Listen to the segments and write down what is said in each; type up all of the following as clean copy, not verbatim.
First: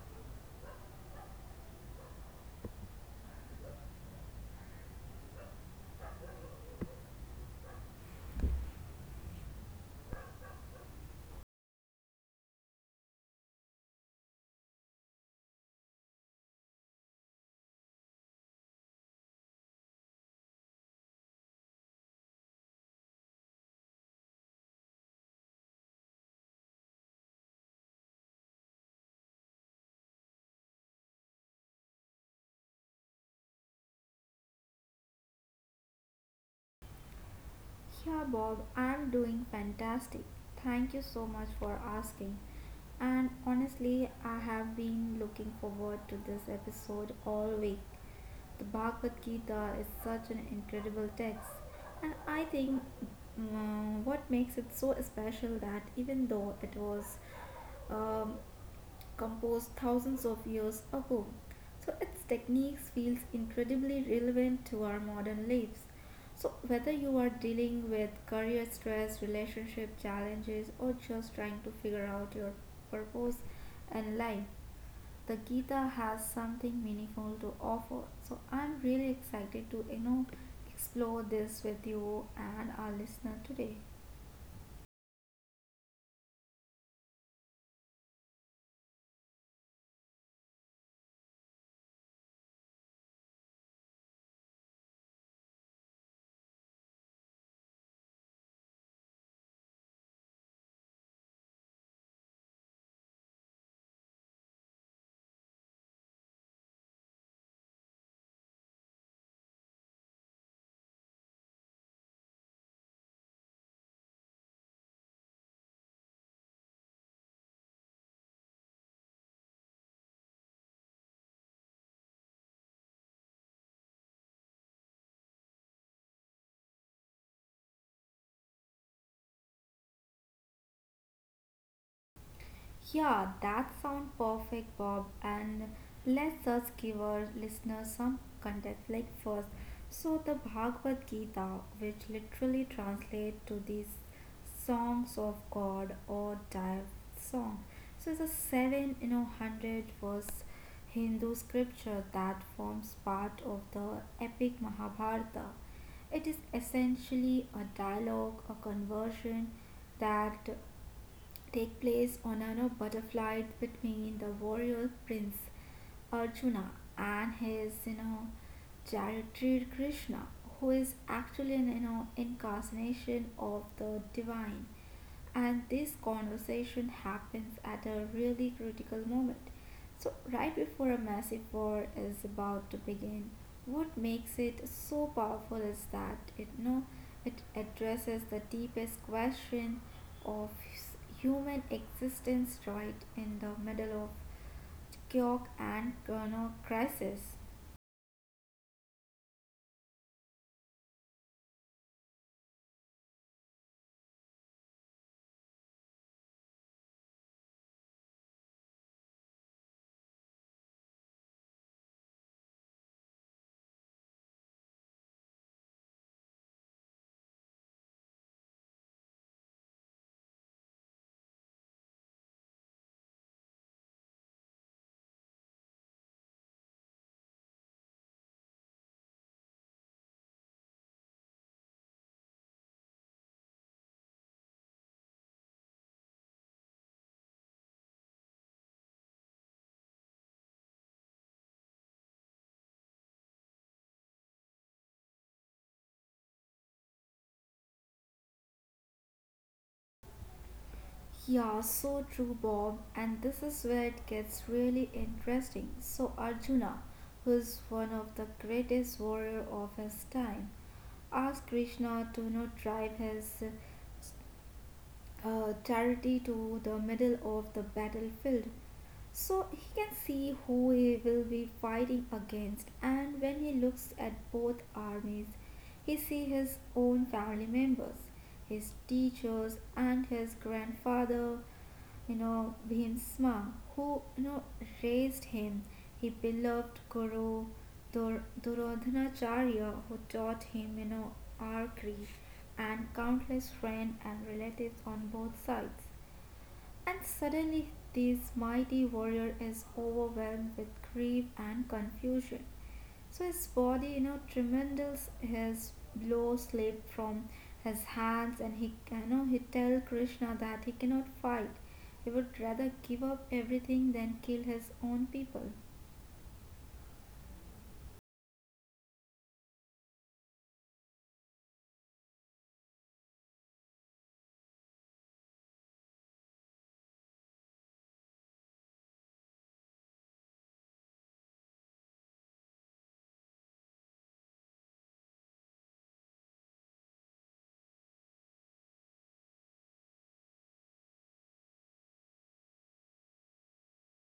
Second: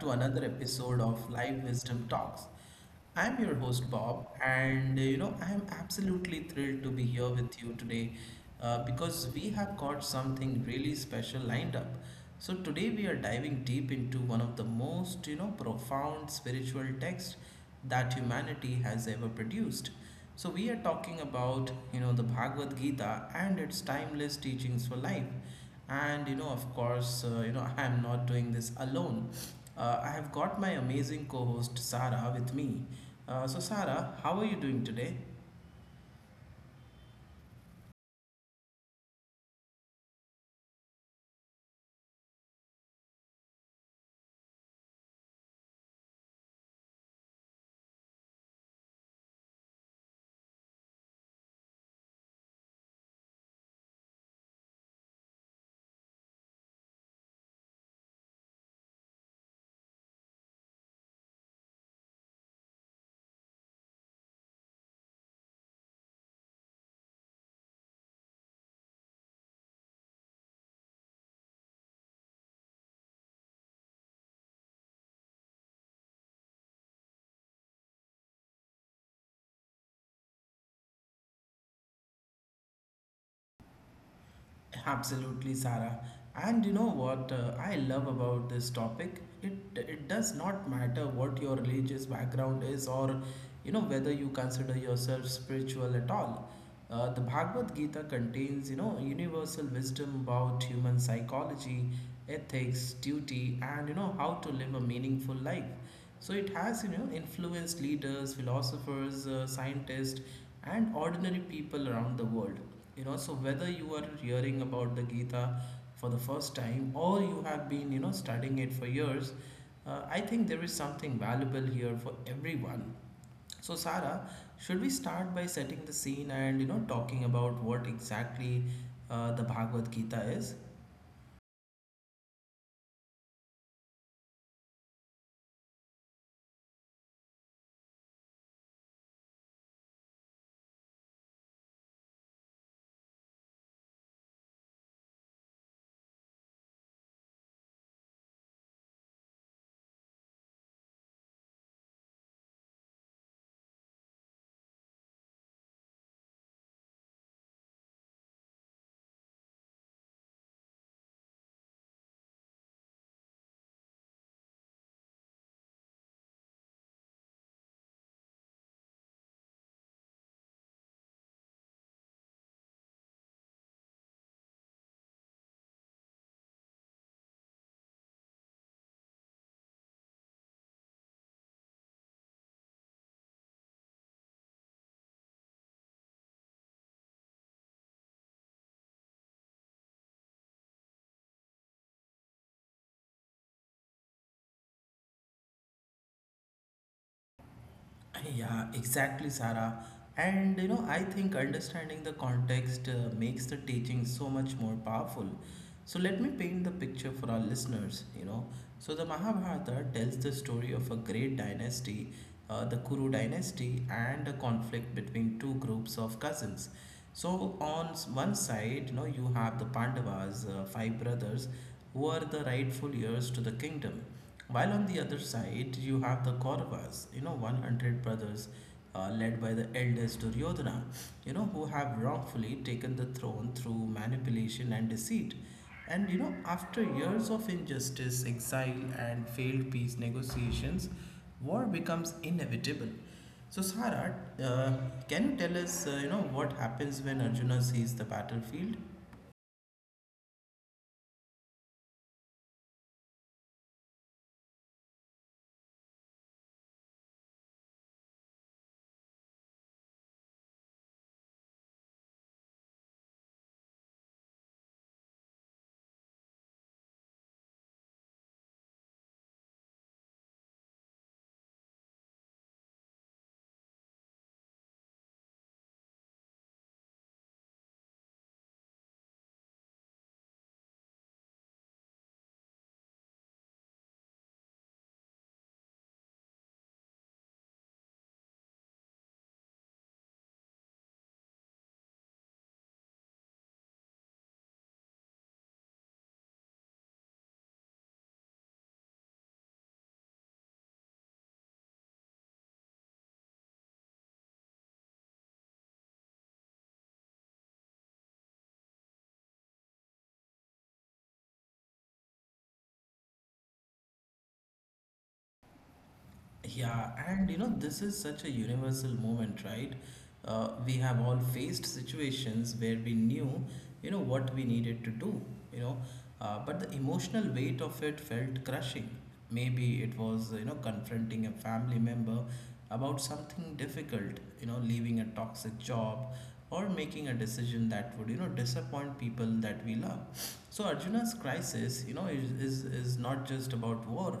to another episode of Live Wisdom Talks. I'm your host, Bob, and I'm absolutely thrilled to be here with you today because we have got something really special lined up. So, today we are diving deep into one of the most, profound spiritual texts that humanity has ever produced. So we are talking about the Bhagavad Gita and its timeless teachings for life. And of course, I am not doing this alone. I have got my amazing co-host Sarah with me. So Sarah, how are you doing today? Yeah, Bob, I'm doing fantastic. Thank you so much for asking. And honestly, I have been looking forward to this episode all week. The Bhagavad Gita is such an incredible text, and I think what makes it so special that even though it was um, composed thousands of years ago. So its techniques feels incredibly relevant to our modern lives. So, whether you are dealing with career stress, relationship challenges, or just trying to figure out your purpose and life, the Gita has something meaningful to offer. So, I'm really excited to explore this with you and our listener today. Absolutely, Sarah. And you know what I love about this topic? It does not matter what your religious background is or whether you consider yourself spiritual at all. The Bhagavad Gita contains universal wisdom about human psychology, ethics, duty, and how to live a meaningful life. So it has, influenced leaders, philosophers, scientists, and ordinary people around the world. So whether you are hearing about the Gita for the first time or you have been, studying it for years, I think there is something valuable here for everyone. So, Sara, should we start by setting the scene and talking about what exactly the Bhagavad Gita is? Yeah, that sounds perfect, Bob. And let's just give our listeners some context. Like, first, so the Bhagavad Gita, which literally translates to these songs of God or dive song, so it's a seven, hundred verse Hindu scripture that forms part of the epic Mahabharata. It is essentially a dialogue, a conversion that take place on an a flight between the warrior prince Arjuna and his charioteer Krishna, who is actually an incarnation of the divine, and this conversation happens at a really critical moment. So, right before a massive war is about to begin, what makes it so powerful is that it you know it addresses the deepest question of human existence right in the middle of chaos and crisis. Yeah, exactly, Sarah. And I think understanding the context makes the teaching so much more powerful. So let me paint the picture for our listeners. So the Mahabharata tells the story of a great dynasty, the Kuru dynasty, and a conflict between two groups of cousins. So on one side, you have the Pandavas, five brothers, who are the rightful heirs to the kingdom, while on the other side you have the Kauravas, 100 brothers, led by the eldest Duryodhana, who have wrongfully taken the throne through manipulation and deceit. And after years of injustice, exile, and failed peace negotiations, war becomes inevitable. So Sara, uh, can you tell us, what happens when Arjuna sees the battlefield? Yeah, so true, Bob. And this is where it gets really interesting. So, Arjuna, who is one of the greatest warrior of his time, asked Krishna to not drive his charity to the middle of the battlefield so he can see who he will be fighting against. And when he looks at both armies, he sees his own family members, his teachers, and his grandfather, Bhimsma, who you know raised him, he beloved guru Duryodhanacharya, who taught him, our creed, and countless friends and relatives on both sides. And suddenly, this mighty warrior is overwhelmed with grief and confusion. So his body, tremendous, his blow slipped from his hands, and he tell Krishna that he cannot fight. He would rather give up everything than kill his own people. Yeah, and this is such a universal moment, right? We have all faced situations where we knew, what we needed to do, you know, but the emotional weight of it felt crushing. Maybe it was, confronting a family member about something difficult, leaving a toxic job or making a decision that would, disappoint people that we love. So Arjuna's crisis, is not just about war.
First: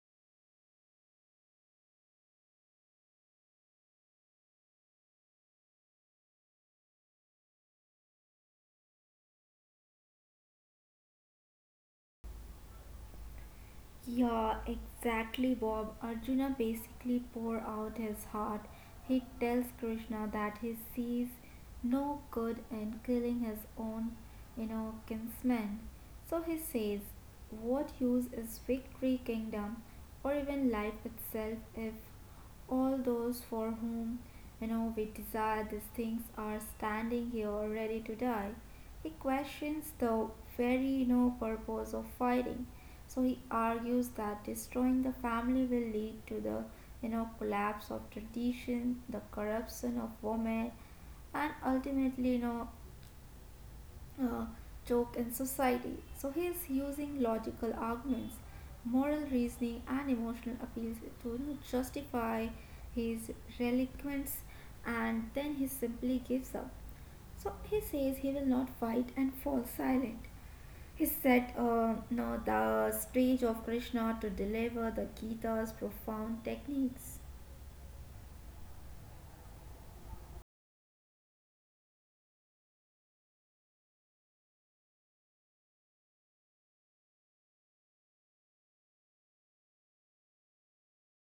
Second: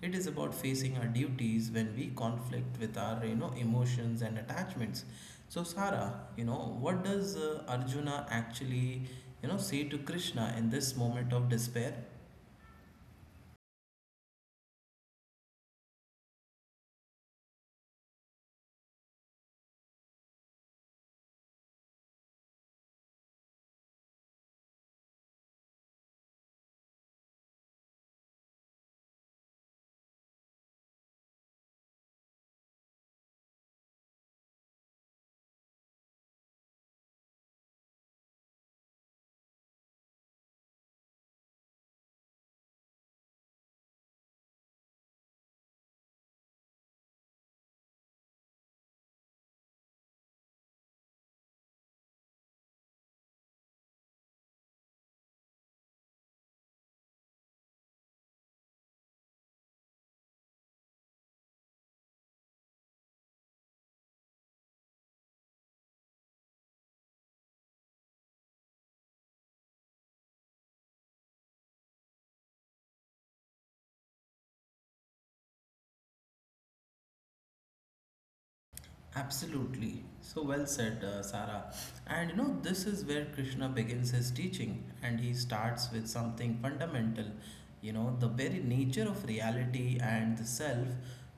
It is about facing our duties when we conflict with our, emotions and attachments. So Sara, what does Arjuna actually, say to Krishna in this moment of despair? Yeah, exactly, Bob. Arjuna basically pour out his heart. He tells Krishna that he sees no good in killing his own kinsmen. So he says, "What use is victory, kingdom, or even life itself if all those for whom we desire these things are standing here ready to die?" He questions the very no purpose of fighting. So he argues that destroying the family will lead to the collapse of tradition, the corruption of women, and ultimately uh, joke in society. So he is using logical arguments, moral reasoning, and emotional appeals to justify his reluctance, and then he simply gives up. So he says he will not fight and falls silent. He set now the stage of Krishna to deliver the Gita's profound techniques. Absolutely. So well said, Sarah. And this is where Krishna begins his teaching, and he starts with something fundamental, the very nature of reality and the self.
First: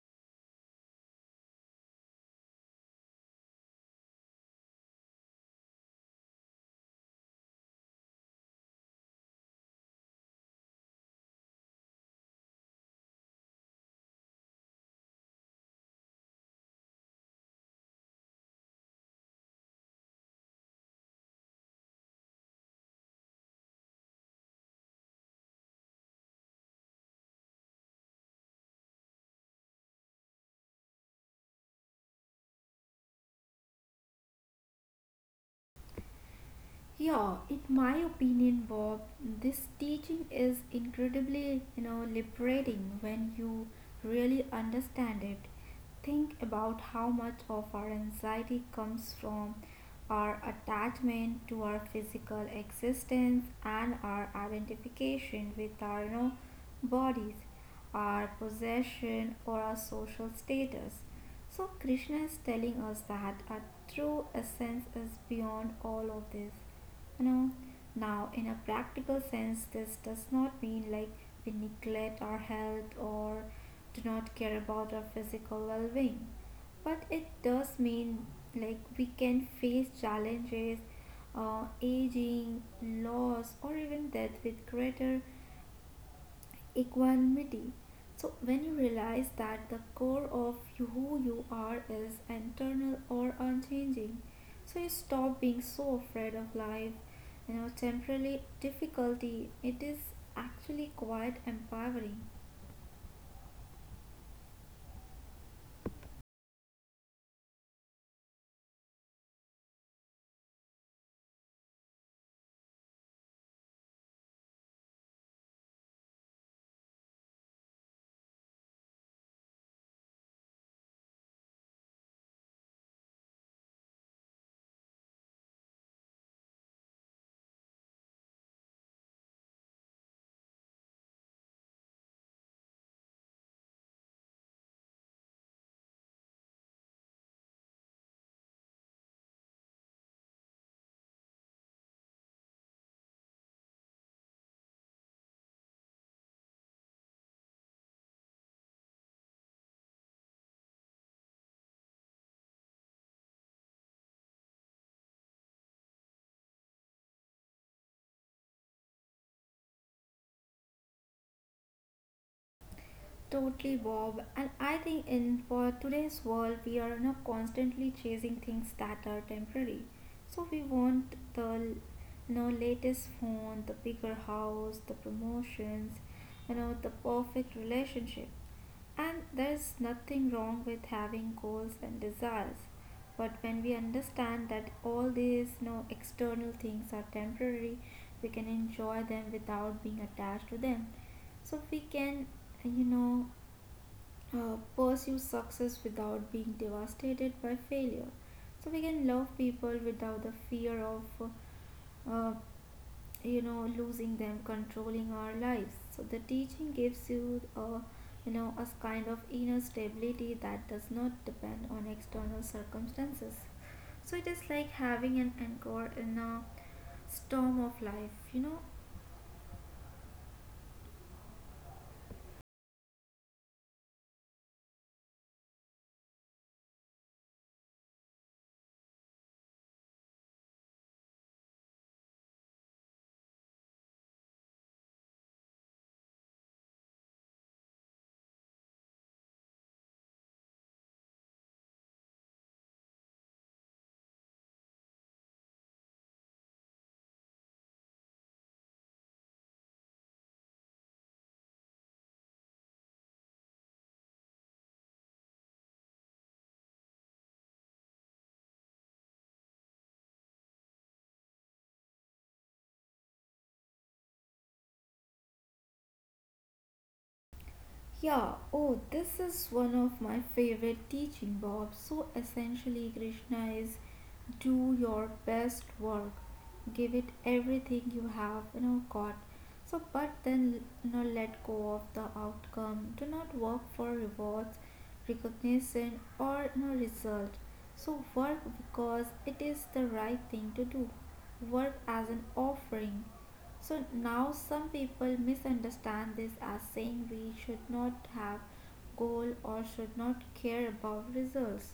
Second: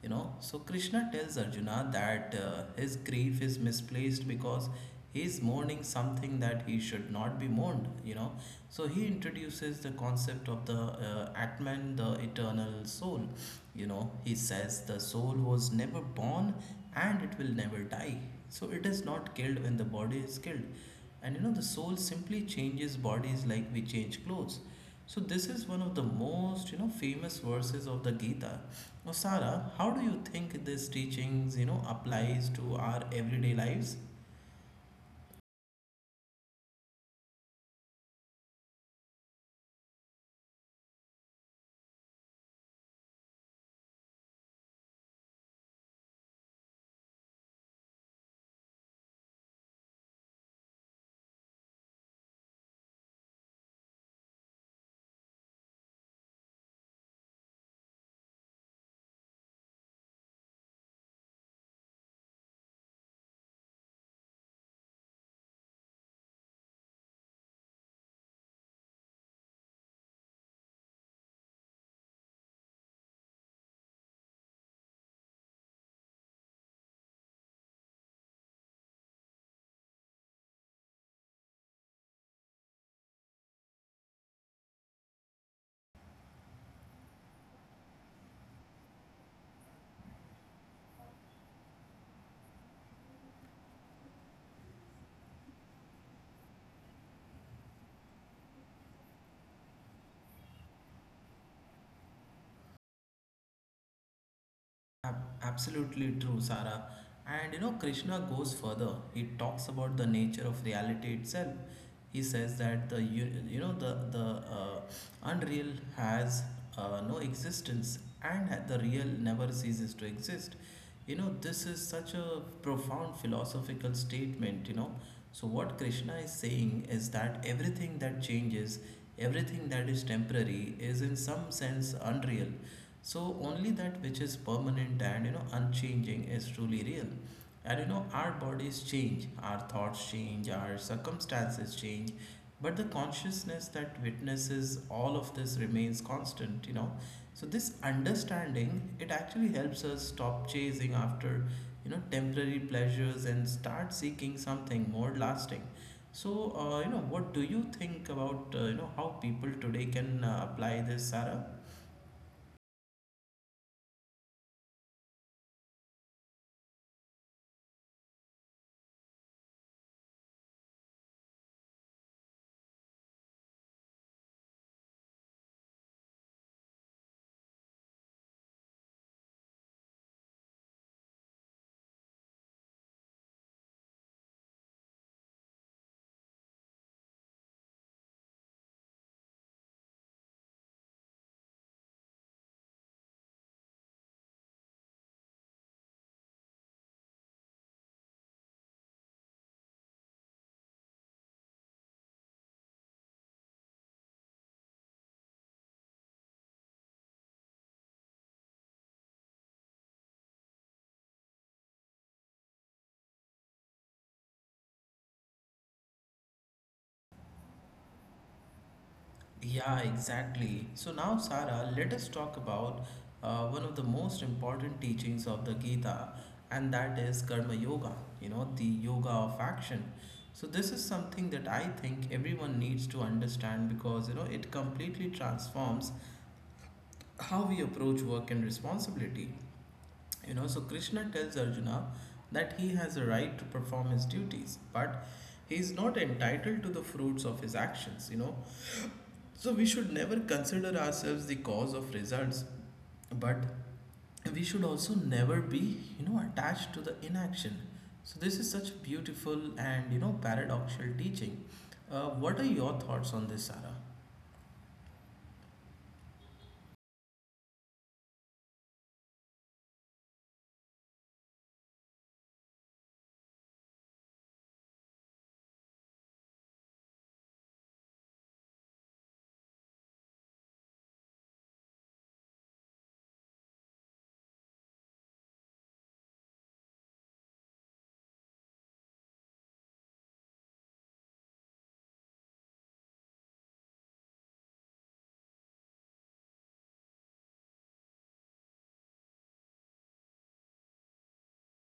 So Krishna tells Arjuna that his grief is misplaced because he is mourning something that he should not be mourned. So he introduces the concept of the Atman, the eternal soul. He says the soul was never born and it will never die. So it is not killed when the body is killed. And the soul simply changes bodies like we change clothes. So this is one of the most, famous verses of the Gita. Now, Sara, how do you think this teachings, applies to our everyday lives? Yeah, in my opinion, Bob, this teaching is incredibly liberating when you really understand it. Think about how much of our anxiety comes from our attachment to our physical existence and our identification with our bodies, our possession or our social status. So, Krishna is telling us that our true essence is beyond all of this. You know, now, in a practical sense, this does not mean like we neglect our health or do not care about our physical well being, but it does mean like we can face challenges, aging, loss, or even death with greater equanimity. So, when you realize that the core of you, who you are, is internal or unchanging, so you stop being so afraid of life, temporary difficulty. It is actually quite empowering. Absolutely true, Sarah. And Krishna goes further. He talks about the nature of reality itself. He says that the u- you know the uh, unreal has no existence, and that the real never ceases to exist. This is such a profound philosophical statement. So what Krishna is saying is that everything that changes, everything that is temporary, is in some sense unreal, so only that which is permanent and unchanging is truly real. And our bodies change, our thoughts change, our circumstances change, but the consciousness that witnesses all of this remains constant. So this understanding it actually helps us stop chasing after temporary pleasures and start seeking something more lasting. So what do you think about how people today can apply this, Sarah? Totally, Bob. And I think in for today's world, we are constantly chasing things that are temporary. So we want the latest phone, the bigger house, the promotions, the perfect relationship. And there's nothing wrong with having goals and desires. But when we understand that all these external things are temporary, we can enjoy them without being attached to them, so we can you know pursue success without being devastated by failure. So we can love people without the fear of, uh, uh, you know, losing them, controlling our lives. So the teaching gives you a kind of inner stability that does not depend on external circumstances. So it is like having an anchor in a storm of life. Yeah, exactly. So now, Sara, let us talk about one of the most important teachings of the Gita, and that is Karma Yoga, the yoga of action. So, this is something that I think everyone needs to understand because, it completely transforms how we approach work and responsibility. So Krishna tells Arjuna that he has a right to perform his duties, but he is not entitled to the fruits of his actions. So we should never consider ourselves the cause of results, but we should also never be, attached to the inaction. So this is such beautiful and paradoxical teaching. What are your thoughts on this, Sarah? Yeah, oh, this is one of my favorite teaching, Bob. So essentially, Krishna is do your best work, give it everything you have, got. So, but then, let go of the outcome. Do not work for rewards, recognition, or result. So, work because it is the right thing to do. Work as an offering. So now some people misunderstand this as saying we should not have goal or should not care about results.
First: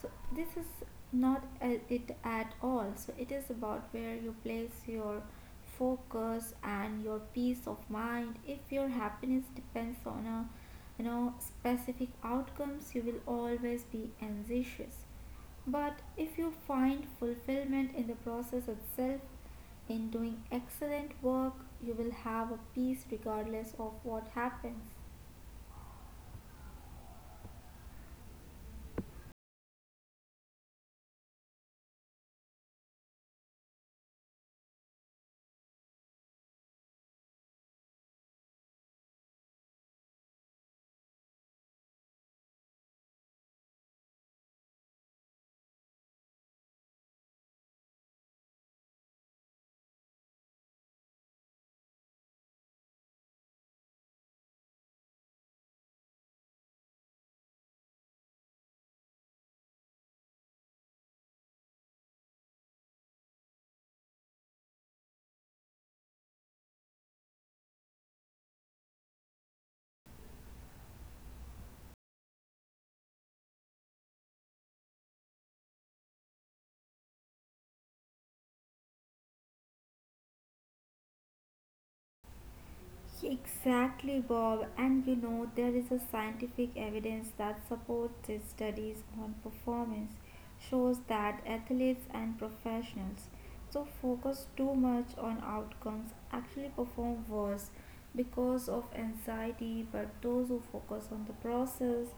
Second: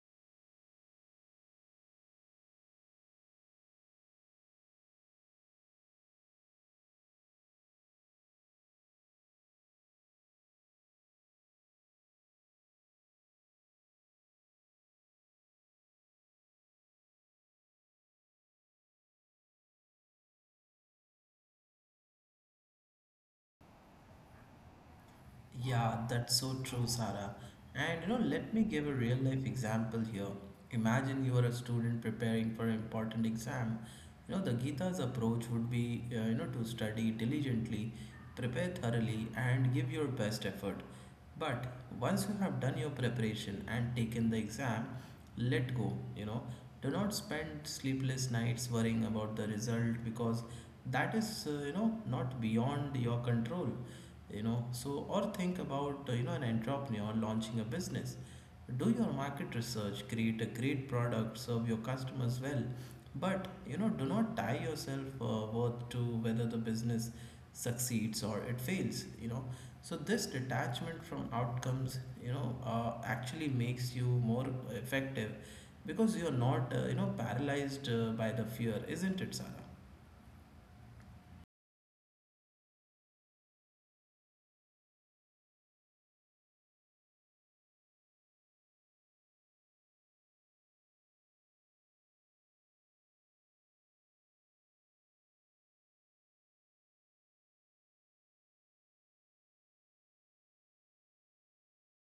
So this is not it at all. So it is about where you place your focus and your peace of mind. If your happiness depends on a specific outcomes, you will always be anxious. But if you find fulfillment in the process itself, in doing excellent work, you will have a peace regardless of what happens. Yeah, that's so true, Sarah. And let me give a real life example here. Imagine you are a student preparing for an important exam. The Gita's approach would be, to study diligently, prepare thoroughly, and give your best effort. But once you have done your preparation and taken the exam, let go. Do not spend sleepless nights worrying about the result, because that is, not beyond your control. So or think about an entrepreneur launching a business. Do your market research, create a great product, serve your customers well, but do not tie yourself worth to whether the business succeeds or it fails. So this detachment from outcomes actually makes you more effective, because you're not paralyzed by the fear, isn't it, Sarah? Exactly, Bob. And there is a scientific evidence that supports these studies on performance, shows that athletes and professionals so focus too much on outcomes actually perform worse because of anxiety, but those who focus on the process,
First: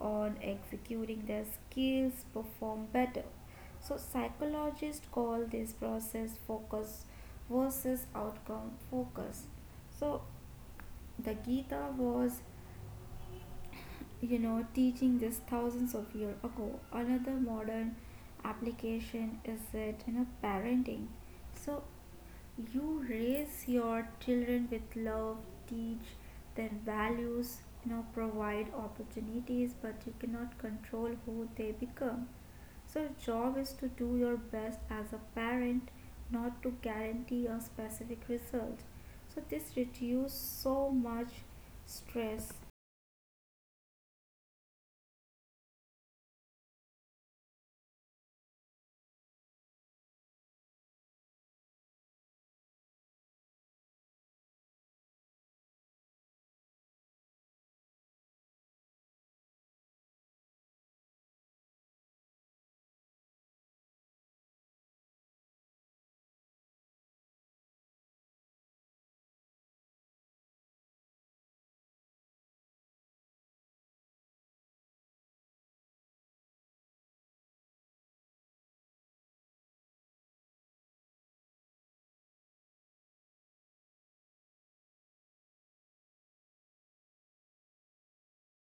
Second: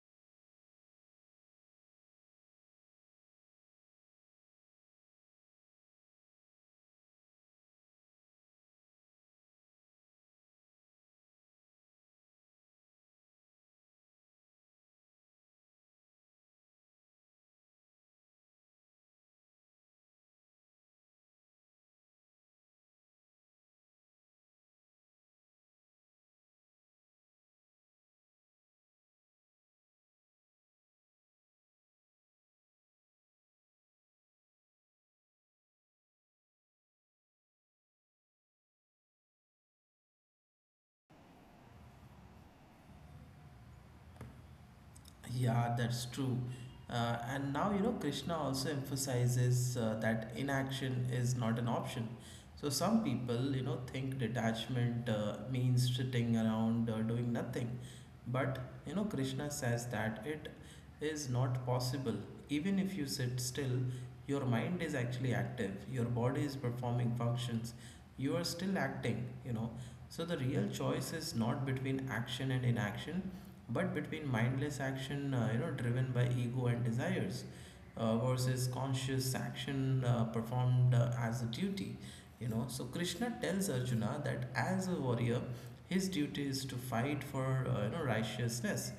on executing their skills, perform better. So psychologists call this process focus versus outcome focus. So the Gita was teaching this thousands of years ago. Another modern application is that, parenting. So you raise your children with love, teach their values, provide opportunities, but you cannot control who they become. So your job is to do your best as a parent, not to guarantee a specific result. So this reduces so much stress. Yeah, that's true. And now, you know, Krishna also emphasizes that inaction is not an option. So some people, think detachment means sitting around doing nothing. But, Krishna says that it is not possible. Even if you sit still, your mind is actually active, your body is performing functions, you are still acting. So the real choice is not between action and inaction, but between mindless action driven by ego and desires versus conscious action performed as a duty. So Krishna tells Arjuna that as a warrior his duty is to fight for righteousness.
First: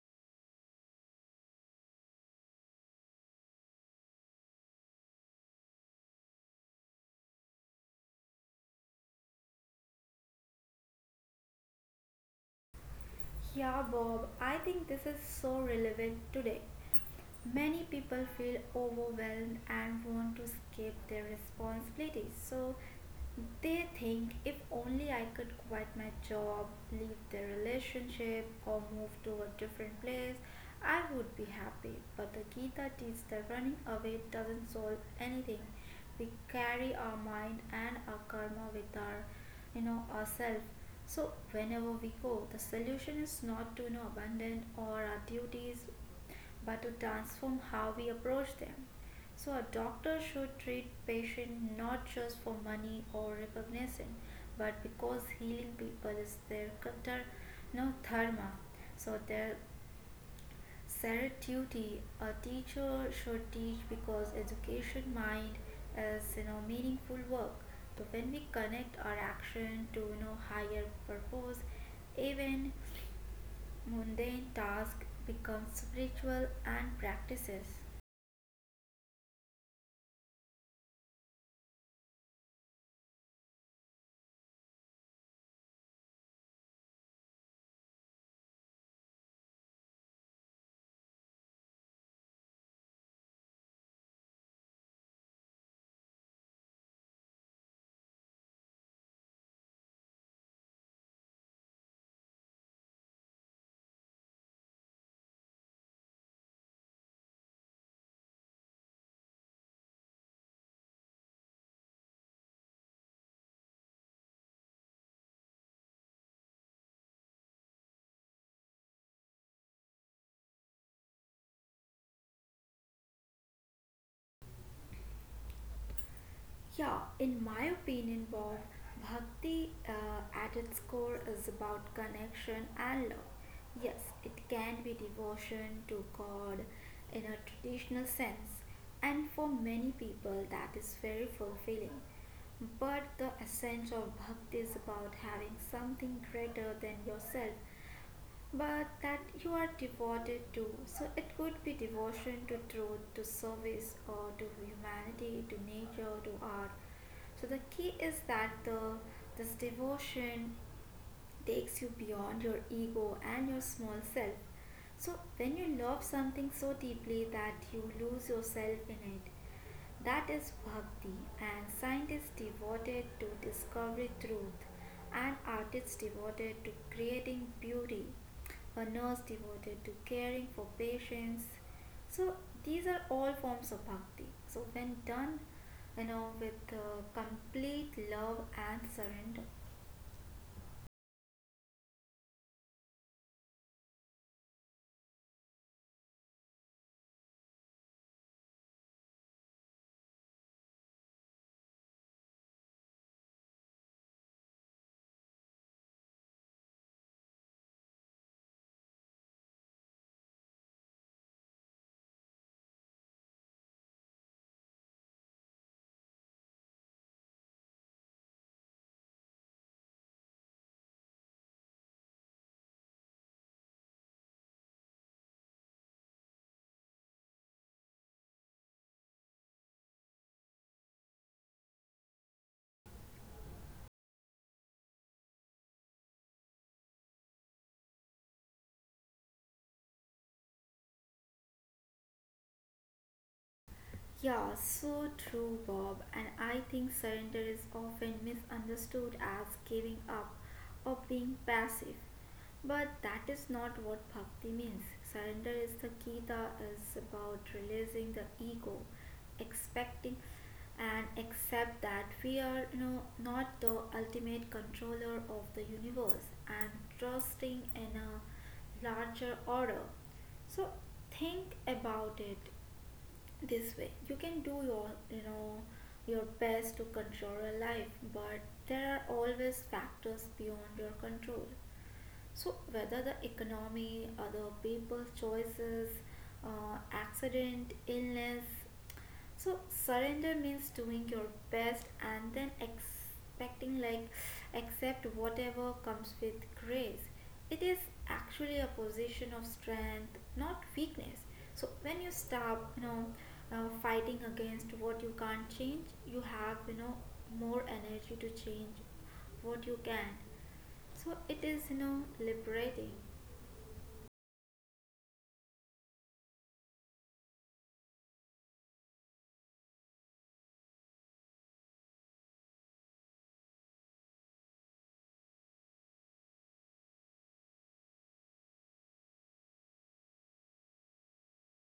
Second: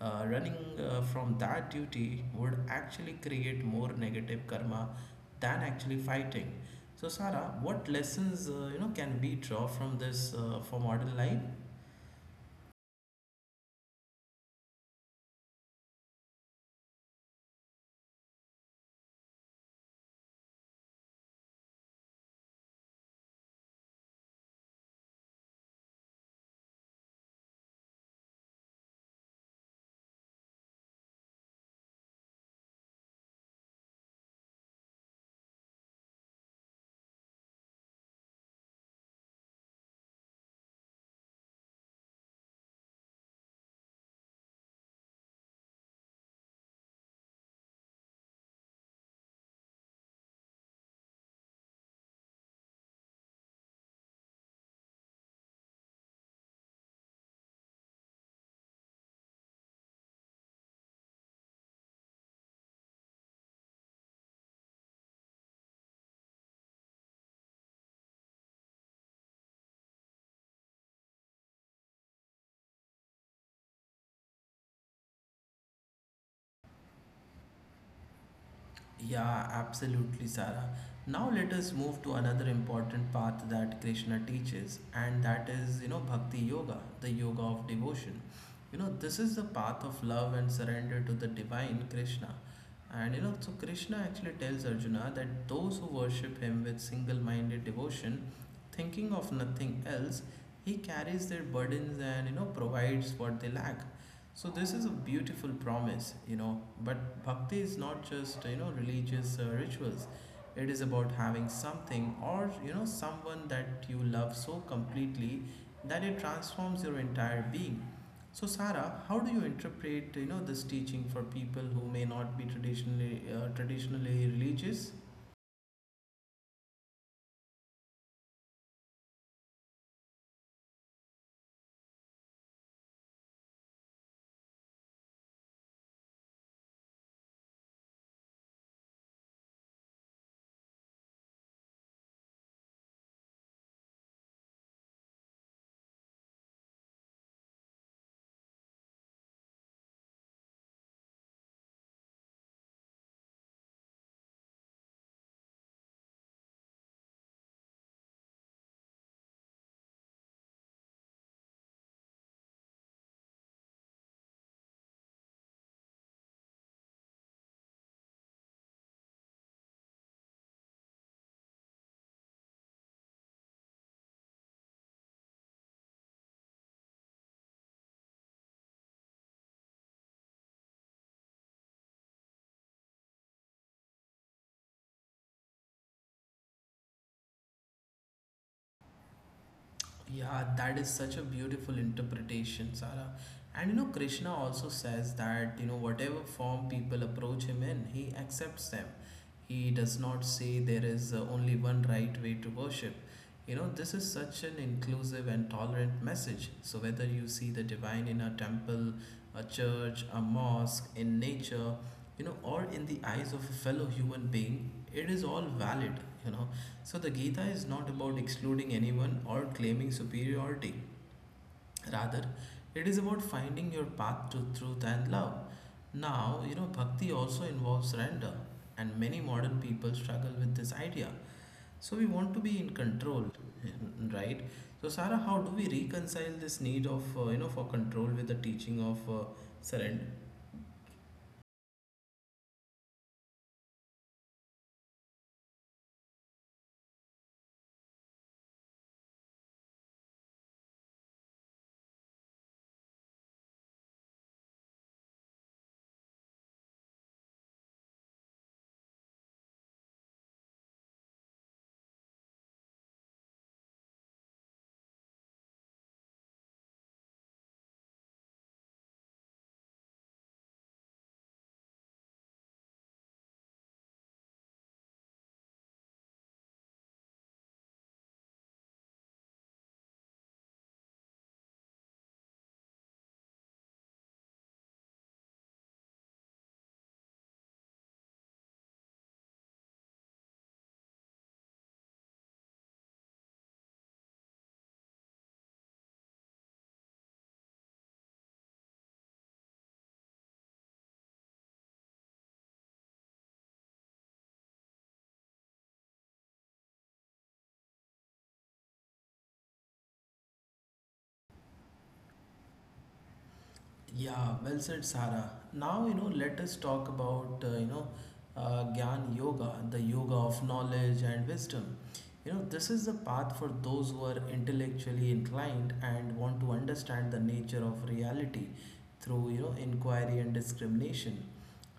Running from that duty would actually create more negative karma than actually fighting. So Sara, what lessons can we draw from this for modern life? Yeah, Bob, I think this is so relevant today. Many people feel overwhelmed and want to escape their responsibilities. So they think if only I could quit my job, leave the relationship, or move to a different place, I would be happy. But the Gita teaches that running away doesn't solve anything. We carry our mind and our karma with us ourselves. So whenever we go, the solution is not to abandon all our duties, but to transform how we approach them. So a doctor should treat patient not just for money or recognition, but because healing people is their kata, no dharma, so their said duty. A teacher should teach because education mind is meaningful work. So when we connect our action to higher purpose, even mundane task becomes spiritual and practices. Yeah, absolutely, Sarah. Now let us move to another important path that Krishna teaches, and that is, Bhakti Yoga, the yoga of devotion. This is the path of love and surrender to the divine Krishna. And so Krishna actually tells Arjuna that those who worship him with single minded devotion, thinking of nothing else, he carries their burdens and provides what they lack. So this is a beautiful promise. But bhakti is not just religious rituals. It is about having something or someone that you love so completely that it transforms your entire being. So Sarah, how do you interpret this teaching for people who may not be traditionally religious? Yeah, in my opinion, Bob, bhakti at its core is about connection and love. Yes, it can be devotion to God in a traditional sense, and for many people that is very fulfilling. But the essence of bhakti is about having something greater than yourself but that you are devoted to. So it could be devotion to truth, to service, or to humanity, to nature, to art. So the key is that the this devotion takes you beyond your ego and your small self. So when you love something so deeply that you lose yourself in it, that is bhakti, and scientists devoted to discovering truth, and artists devoted to creating beauty, a nurse devoted to caring for patients. So these are all forms of bhakti. So when done, with complete love and surrender. Yeah, that is such a beautiful interpretation, Sara. And Krishna also says that, whatever form people approach him in, he accepts them. He does not say there is only one right way to worship. This is such an inclusive and tolerant message. So, whether you see the divine in a temple, a church, a mosque, in nature, or in the eyes of a fellow human being, it is all valid, you know. So the Gita is not about excluding anyone or claiming superiority. Rather, it is about finding your path to truth and love. Now, bhakti also involves surrender, and many modern people struggle with this idea. So we want to be in control, right? So Sarah, how do we reconcile this need of for control with the teaching of surrender? Yeah, so true, Bob. And I think surrender is often misunderstood as giving up or being passive. But that is not what bhakti means. Surrender is the Gita is about releasing the ego, expecting and accept that we are not the ultimate controller of the universe and trusting in a larger order. So think about it this way, you can do your best to control your life, but there are always factors beyond your control. So whether the economy, other people's choices, accident, illness, so surrender means doing your best and then expecting like accept whatever comes with grace. It is actually a position of strength, not weakness. So when you stop, fighting against what you can't change, you have more energy to change what you can. So it is liberating. Yeah, well said, Sara. Now, let us talk about, Gyan Yoga, the yoga of knowledge and wisdom. This is the path for those who are intellectually inclined and want to understand the nature of reality through, inquiry and discrimination.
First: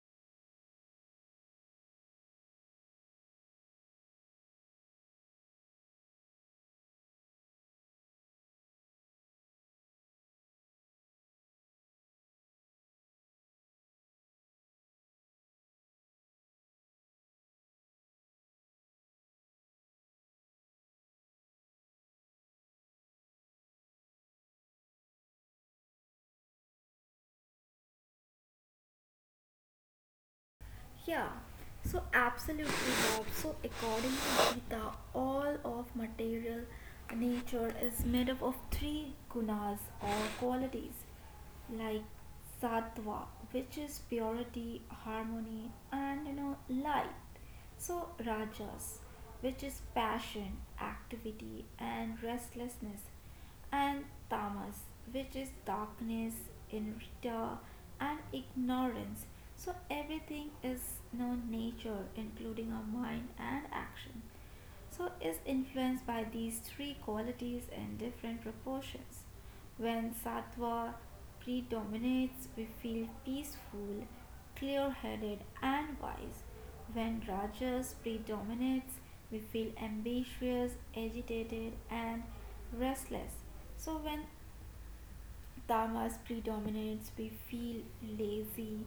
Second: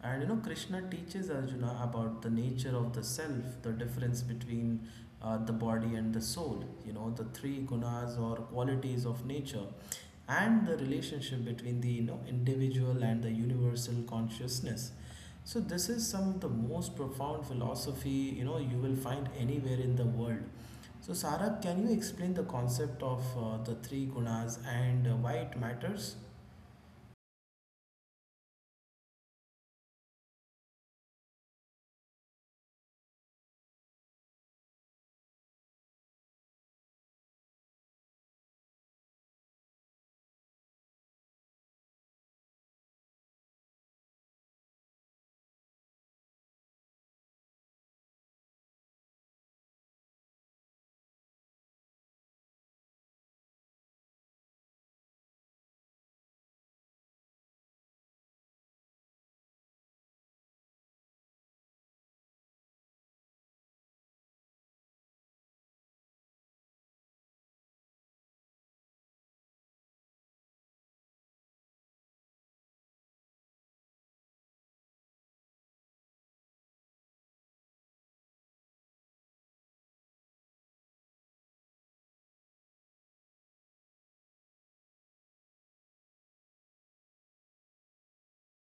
Krishna teaches Arjuna about the nature of the self, the difference between the body and the soul, the three gunas or qualities of nature, and the relationship between the individual and the universal consciousness. So this is some of the most profound philosophy you will find anywhere in the world. So Sarab, can you explain the concept of the three gunas and why it matters? Yeah, so absolutely, Bob. So, according to Gita, all of material nature is made up of three gunas or qualities like sattva, which is purity, harmony, and light. So, rajas, which is passion, activity, and restlessness, and tamas, which is darkness, enrita, and ignorance. So everything is known nature, including our mind and action. So is influenced by these three qualities in different proportions. When sattva predominates, we feel peaceful, clear headed, and wise. When rajas predominates, we feel ambitious, agitated, and restless. So, when tamas predominates, we feel lazy,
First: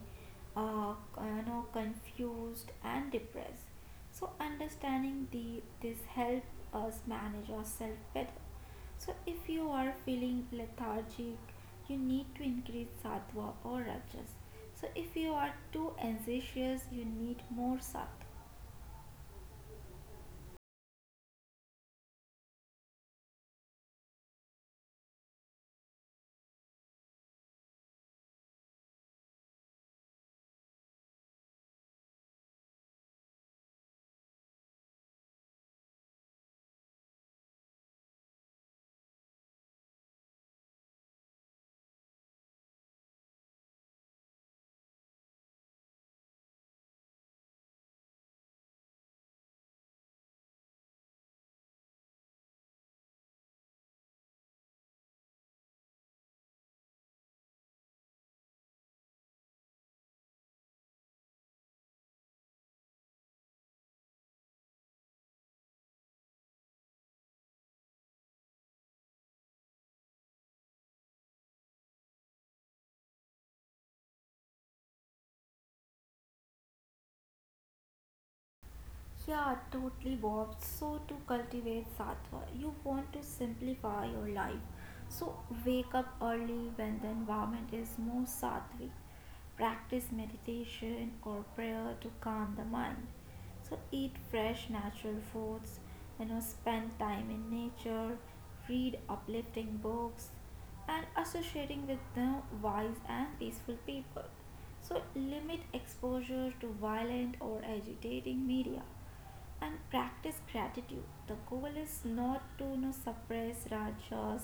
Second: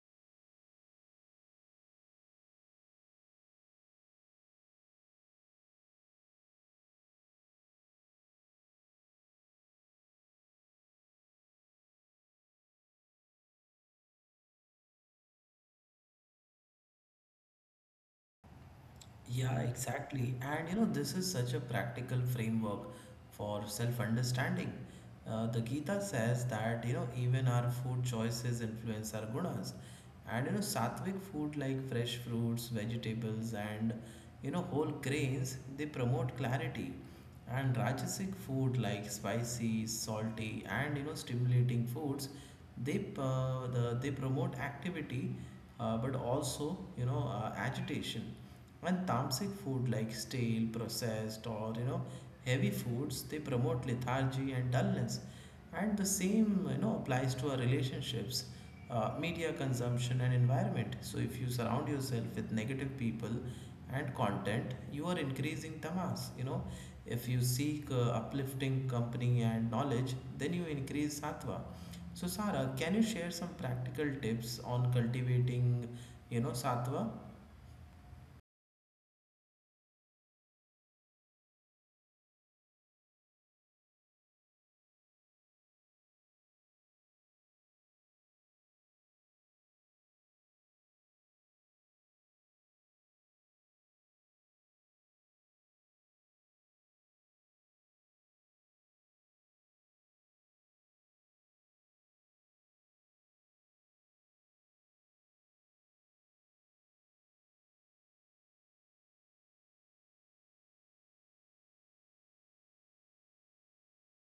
uh, confused, and depressed. So, understanding this helps us manage ourselves better. So, if you are feeling lethargic, you need to increase sattva or rajas. So, if you are too anxious, you need more sattva. Yeah, exactly. And this is such a practical framework for self-understanding. The Gita says that even our food choices influence our gunas, and sattvic food like fresh fruits, vegetables, and whole grains, they promote clarity, and Rajasic food like spicy, salty, and stimulating foods, they promote activity, but also agitation. And tamasic food like stale, processed, or heavy foods, they promote lethargy and dullness. And the same applies to our relationships, media consumption and environment. So if you surround yourself with negative people and content, you are increasing tamas. If you seek uplifting company and knowledge, then you increase sattva. So Sarah, can you share some practical tips on cultivating, sattva? Yeah, totally Bob. So to cultivate sattva, you want to simplify your life. So wake up early when the environment is more sattvic. Practice meditation or prayer to calm the mind. So eat fresh natural foods, you know, spend time in nature, read uplifting books, and associating with the wise and peaceful people. So limit exposure to violent or agitating media and practice gratitude. The goal is not to, you know, suppress rajas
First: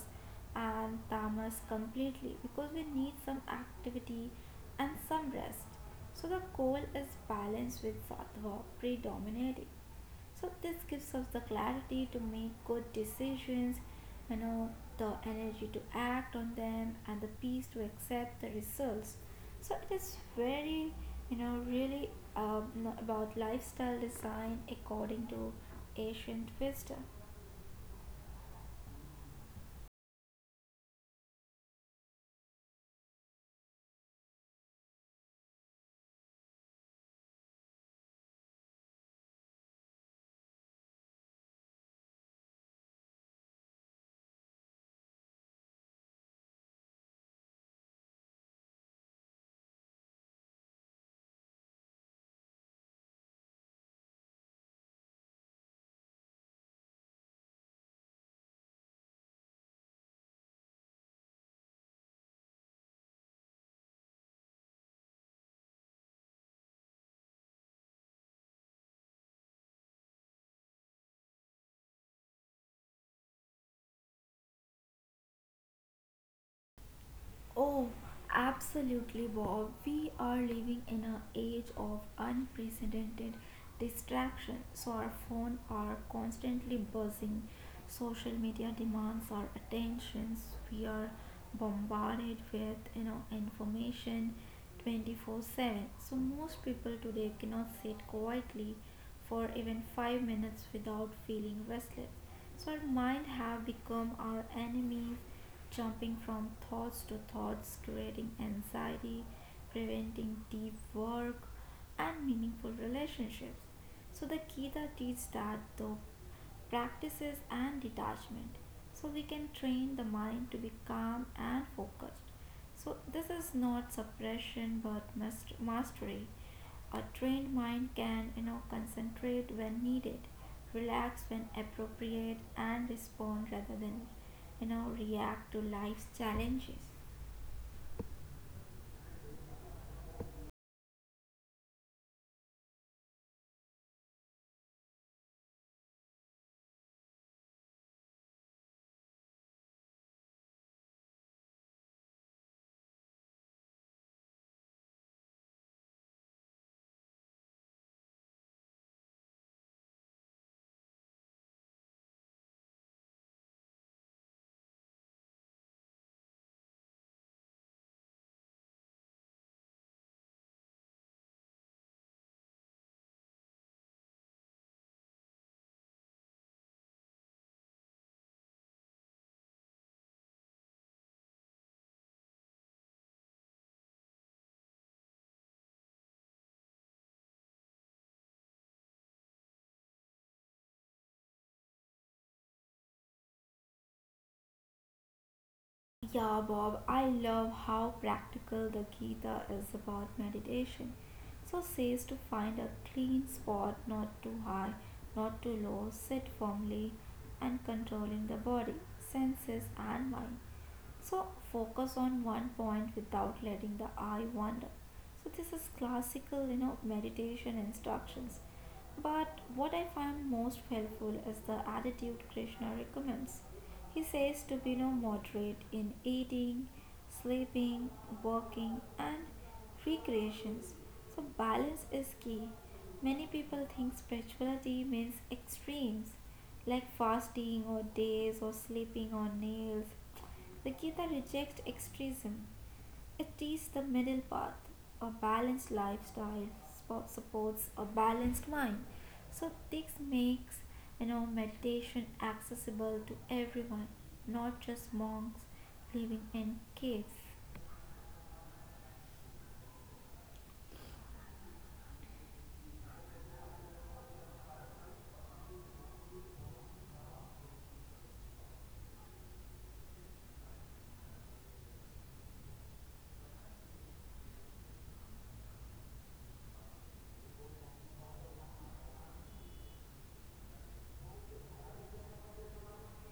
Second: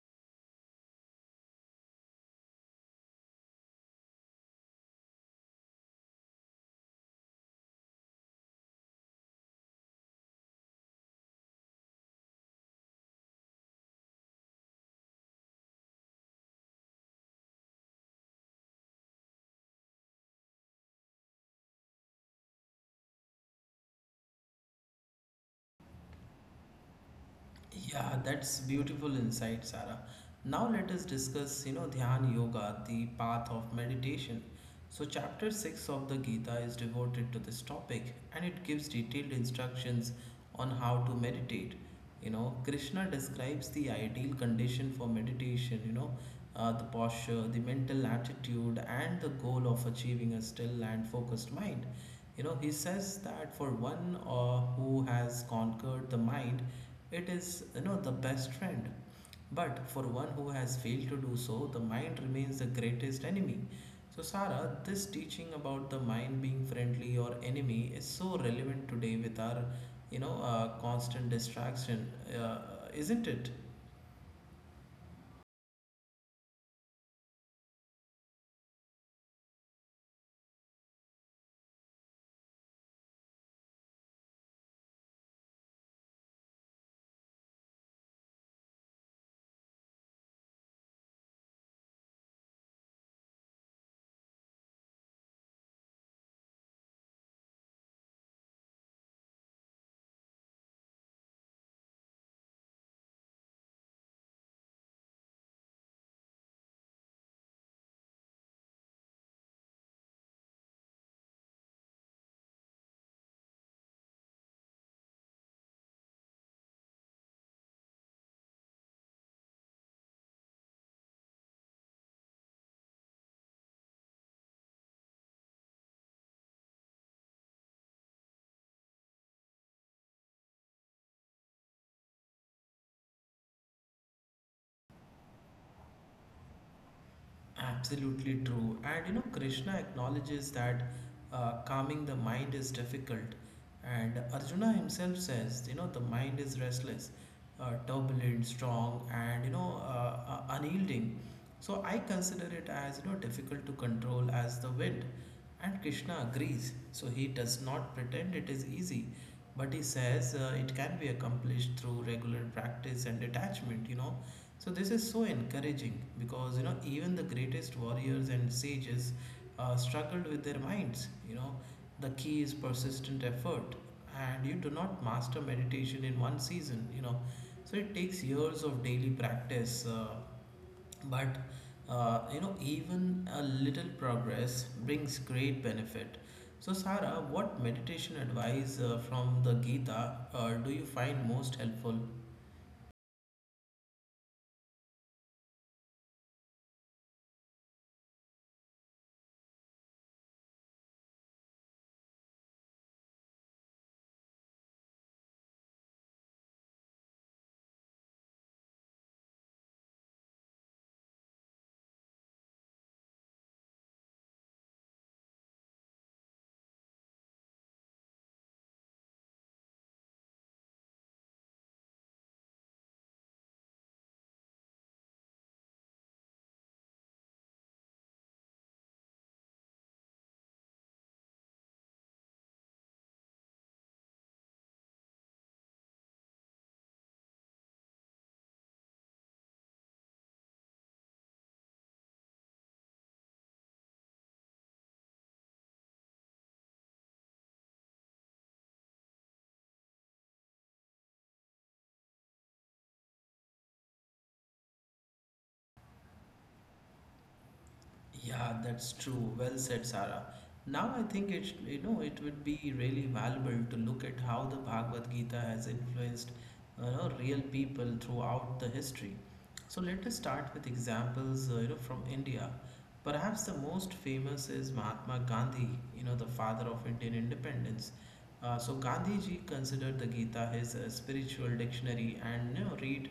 and tamas completely because we need some activity and some rest. So the goal is balance with sattva predominating, so this gives us the clarity to make good decisions, you know the energy to act on them, and the peace to accept the results. So it is very, you know really um, about lifestyle design according to ancient wisdom. Yeah, that's beautiful insight, Sarah. Now let us discuss, Dhyan Yoga, the path of meditation. So chapter 6 of the Gita is devoted to this topic, and it gives detailed instructions on how to meditate. Krishna describes the ideal condition for meditation, the posture, the mental attitude and the goal of achieving a still and focused mind. He says that for one who has conquered the mind, it is, the best friend. But for one who has failed to do so, the mind remains the greatest enemy. So, Sarah, this teaching about the mind being friendly or enemy is so relevant today with our, constant distraction, uh, isn't it? Oh, absolutely, Bob. We are living in an age of unprecedented distraction, so our phones are constantly buzzing. Social media demands our attentions. We are bombarded with, you know, information 24/7. So most people today cannot sit quietly for even 5 minutes without feeling restless. So our mind have become our enemies, jumping from thoughts to thoughts, creating anxiety, preventing deep work and meaningful relationships. So the Gita teaches that the practices and detachment. So we can train the mind to be calm and focused. So this is not suppression but mastery. A trained mind can you know, concentrate when needed, relax when appropriate, and respond rather than you know, react to life's challenges. Absolutely true. And Krishna acknowledges that calming the mind is difficult. And Arjuna himself says, the mind is restless, turbulent, strong, and unyielding. So I consider it as difficult to control as the wind. And Krishna agrees. So he does not pretend it is easy. But he says it can be accomplished through regular practice and detachment. So this is so encouraging because, even the greatest warriors and sages struggled with their minds. The key is persistent effort, and you do not master meditation in one season. So it takes years of daily practice. But even a little progress brings great benefit. So, Sara, what meditation advice from the Gita do you find most helpful? Yeah, Bob, I love how practical the Gita is about meditation. So says to find a clean spot, not too high, not too low, sit firmly and controlling the body, senses and mind. So focus on one point without letting the eye wander. So this is classical you know, meditation instructions. But what I find most helpful is the attitude Krishna recommends. He says to be no moderate in eating, sleeping, working, and recreations. So, balance is key. Many people think spirituality means extremes like fasting or days or sleeping on nails. The Gita rejects extremism. It teaches the middle path. A balanced lifestyle supports a balanced mind. So this makes you know meditation accessible to everyone, not just monks living in caves. Yeah, that's true. Well said, Sara. Now I think it you know it would be really valuable to look at how the Bhagavad Gita has influenced real people throughout the history. So let us start with examples, from India. Perhaps the most famous is Mahatma Gandhi, the father of Indian independence. So Gandhi ji considered the Gita his spiritual dictionary, and you know, read.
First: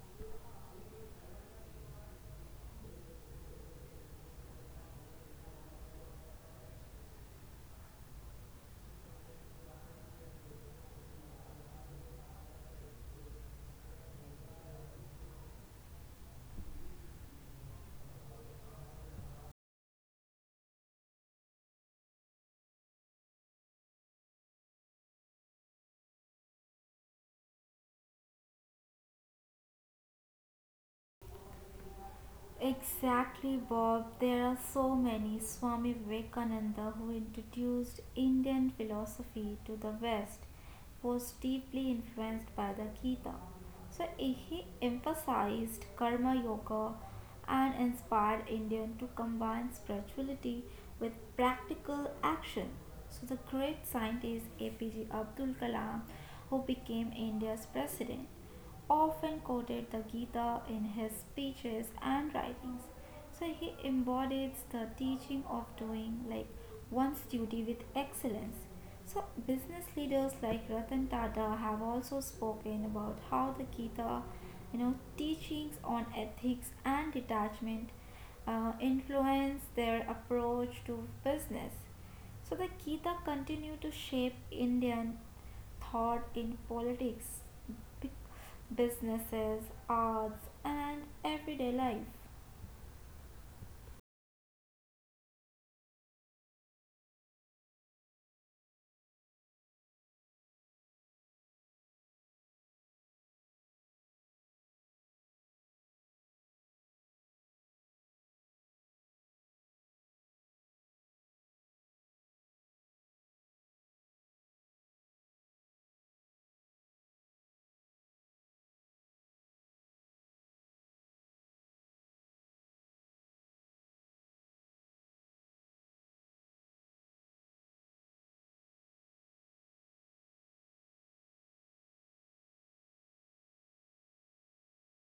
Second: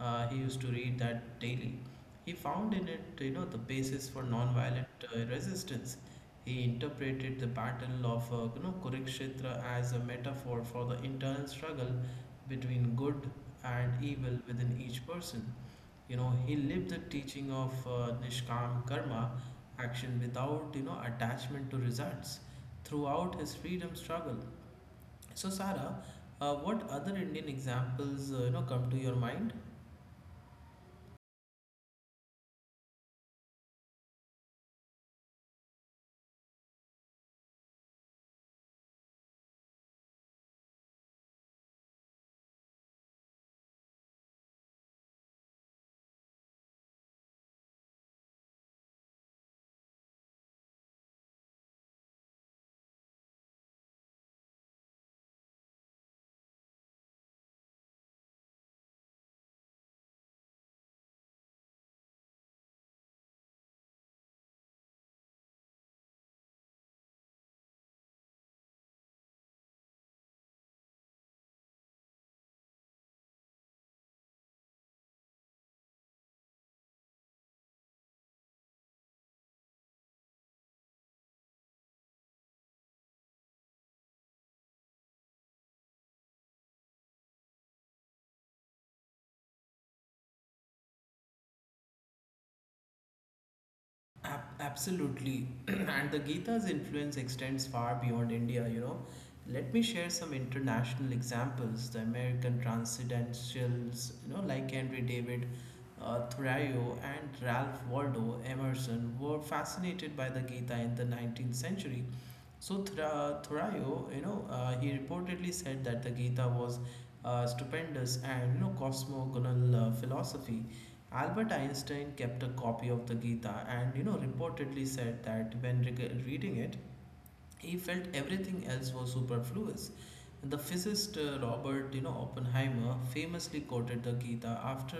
He used to read that daily. He found in it, the basis for non-violent resistance. He interpreted the battle of, Kurukshetra as a metaphor for the internal struggle between good and evil within each person. He lived the teaching of nishkam karma, action without attachment to results throughout his freedom struggle. So Sarah, what other Indian examples come to your mind? Exactly, Bob. There are so many. Swami Vivekananda, who introduced Indian philosophy to the West, was deeply influenced by the Gita. So he emphasized karma yoga and inspired Indian to combine spirituality with practical action. So the great scientist APJ Abdul Kalam, who became India's president, often quoted the Gita in his speeches and writings. So he embodies the teaching of doing like one's duty with excellence. So business leaders like Ratan Tata have also spoken about how the Gita, you know, teachings on ethics and detachment influence their approach to business. So the Gita continue to shape Indian thought in politics, businesses, arts, and everyday life. Absolutely. And the Gita's influence extends far beyond India, Let me share some international examples. The American transcendentalists, like Henry David Thoreau and Ralph Waldo Emerson, were fascinated by the Gita in the 19th century. So Thoreau, he reportedly said that the Gita was stupendous and cosmogonal philosophy. Albert Einstein kept a copy of the Gita and reportedly said that when reading it, he felt everything else was superfluous. The physicist Robert Oppenheimer famously quoted the Gita after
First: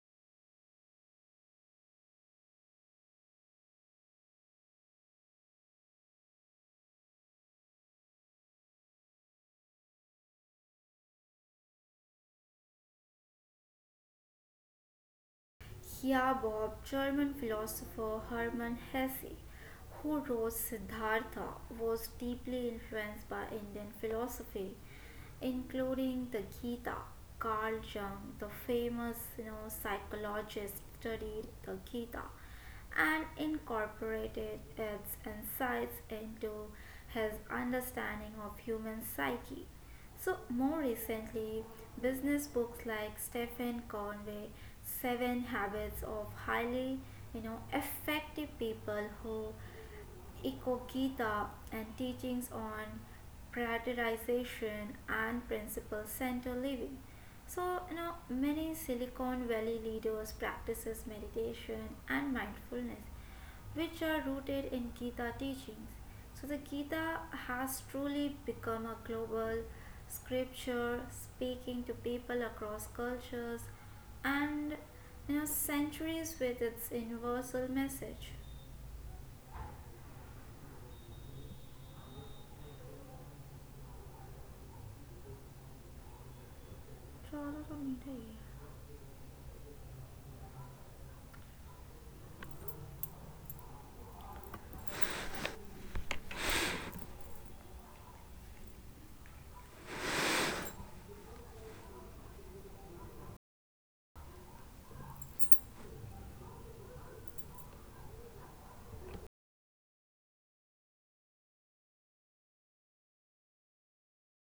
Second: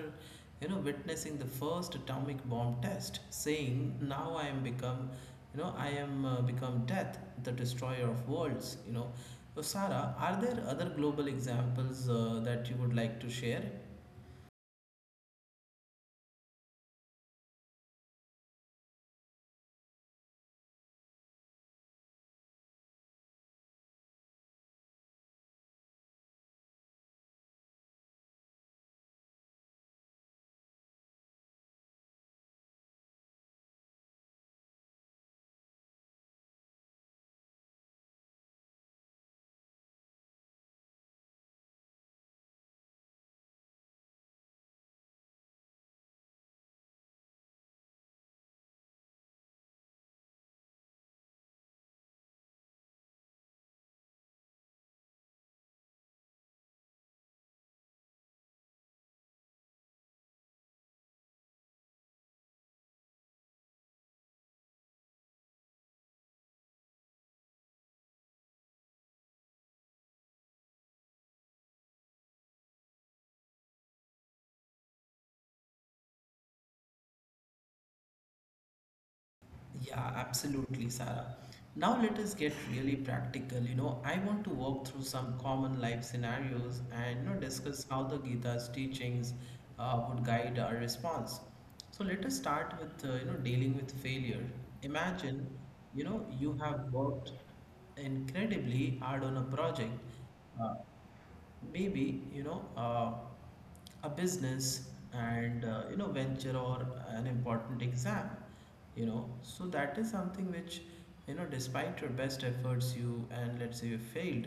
witnessing the first atomic bomb test, saying, now I am become, I am become death, the destroyer of worlds. So Sarah, are there other global examples that you would like to share? Yeah, Bob, German philosopher Hermann Hesse, who wrote Siddhartha, was deeply influenced by Indian philosophy, including the Gita. Carl Jung, the famous you know, psychologist, studied the Gita and incorporated its insights into his understanding of human psyche. So, more recently, business books like Stephen Conway, Seven Habits of Highly you know, Effective People Who Iko Gita and teachings on prioritization and principle center living. So, you know, many Silicon Valley leaders practices meditation and mindfulness which are rooted in Gita teachings. So the Gita has truly become a global scripture speaking to people across cultures and you know centuries with its universal message. Yeah, absolutely, Sarah. Now let us get really practical. I want to walk through some common life scenarios and So, all of discuss how them, the yeah. Gita's teachings would guide our response. So let us start with dealing with failure. Imagine, you have worked incredibly hard on a project, uh, maybe you know a business and venture or an important exam, so that is something which, despite your best efforts, you— and let's say you failed,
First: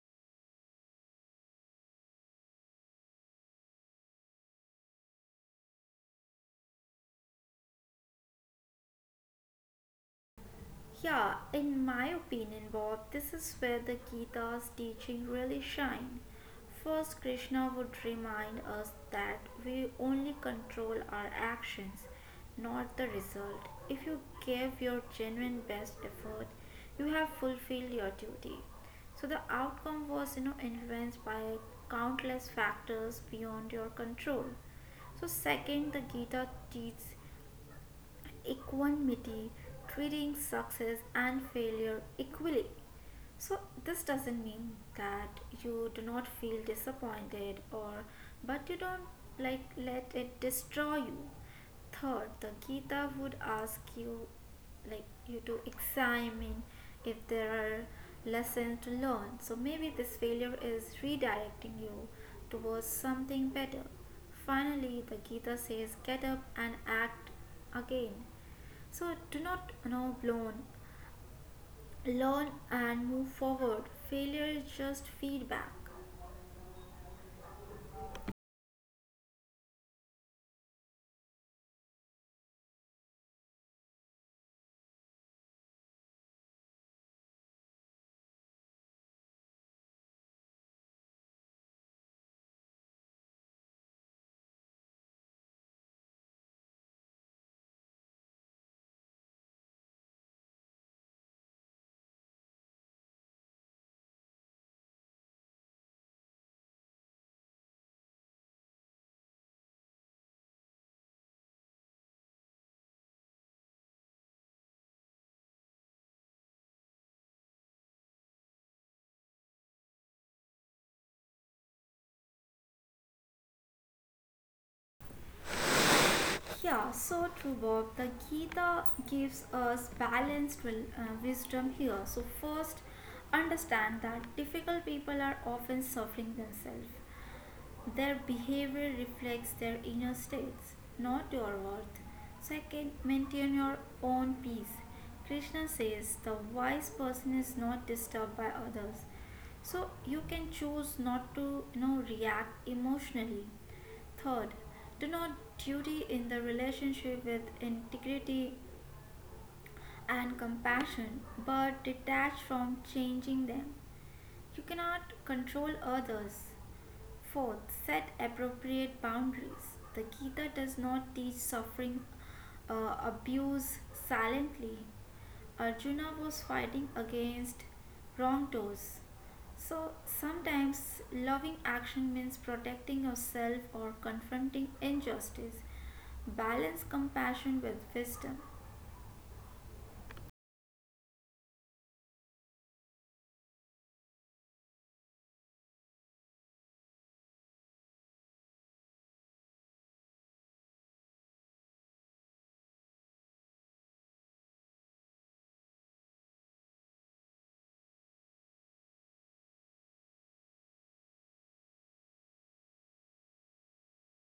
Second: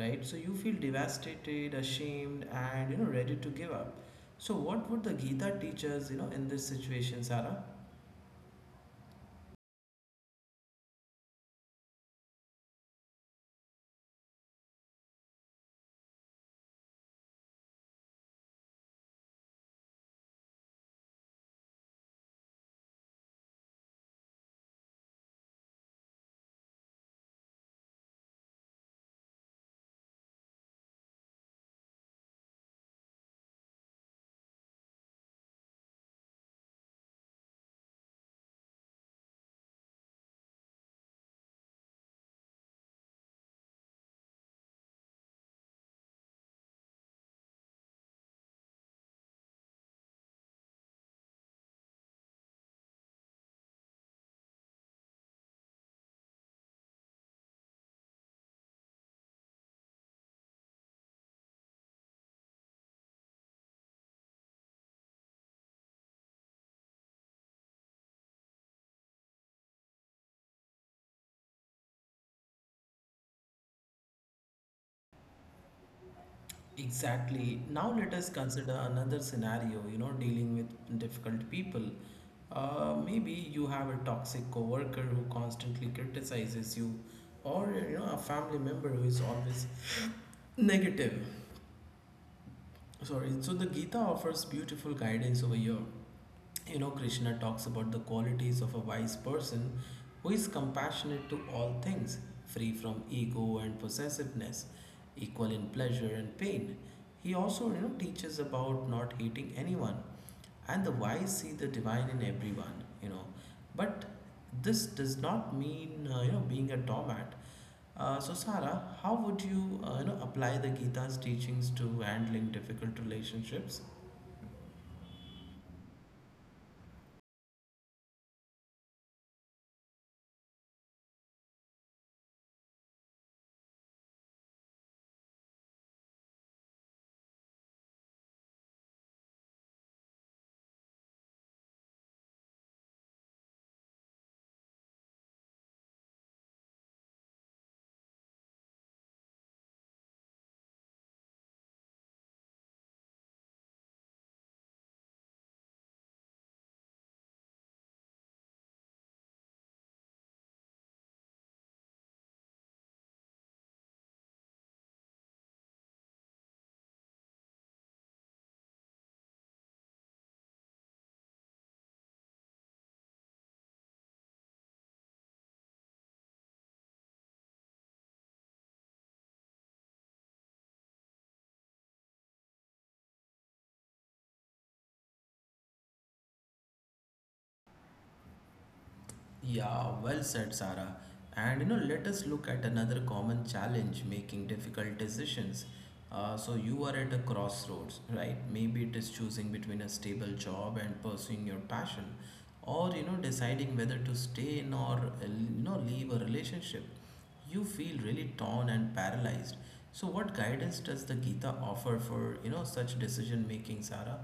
right? So you feel devastated, ashamed, and ready to give up. So what would the Gita teach us, in this situation, Sarah? Yeah, in my opinion, Bob, this is where the Gita's teaching really shine. First, Krishna would remind us that we only control our actions, not the result. If you give your genuine best effort, you have fulfilled your duty. So the outcome was you know, influenced by countless factors beyond your control. So second, the Gita teaches equanimity, treating success and failure equally. So, this doesn't mean that you do not feel disappointed or but you don't like let it destroy you. Third, the Gita would ask you like you to examine if there are lessons to learn. So maybe this failure is redirecting you towards something better. Finally, the Gita says, get up and act again. So do not, you know, blown. Learn and move forward. Failure is just feedback. Exactly. Now let us consider another scenario, dealing with difficult people. Maybe you have a toxic coworker who constantly criticizes you, or a family member who is always negative. Sorry. So the Gita offers beautiful guidance over here. Krishna talks about the qualities of a wise person who is compassionate to all things, free from ego and possessiveness, equal in pleasure and pain. He also, teaches about not hating anyone, and the wise see the divine in everyone. But this does not mean, being a doormat. So, Sarah, how would you, apply the Gita's teachings to handling difficult relationships? Yeah, so true, Bob. The Gita gives us balanced wisdom here. So, first, understand that difficult people are often suffering themselves. Their behavior reflects their inner states, not your worth. Second, maintain your own peace. Krishna says the wise person is not disturbed by others. So, you can choose not to you know, react emotionally. Third, do not duty in the relationship with integrity and compassion, but detach from changing them. You cannot control others. Fourth, set appropriate boundaries. The Gita does not teach suffering abuse silently. Arjuna was fighting against wrongdoers. So sometimes loving action means protecting yourself or confronting injustice. Balance compassion with wisdom. Yeah, well said, Sarah. And let us look at another common challenge: making difficult decisions. So, you are at a crossroads, right? Maybe it is choosing between a stable job and pursuing your passion, or deciding whether to stay in or leave a relationship. You feel really torn and paralyzed. So, what guidance does the Gita offer for such decision making, Sarah?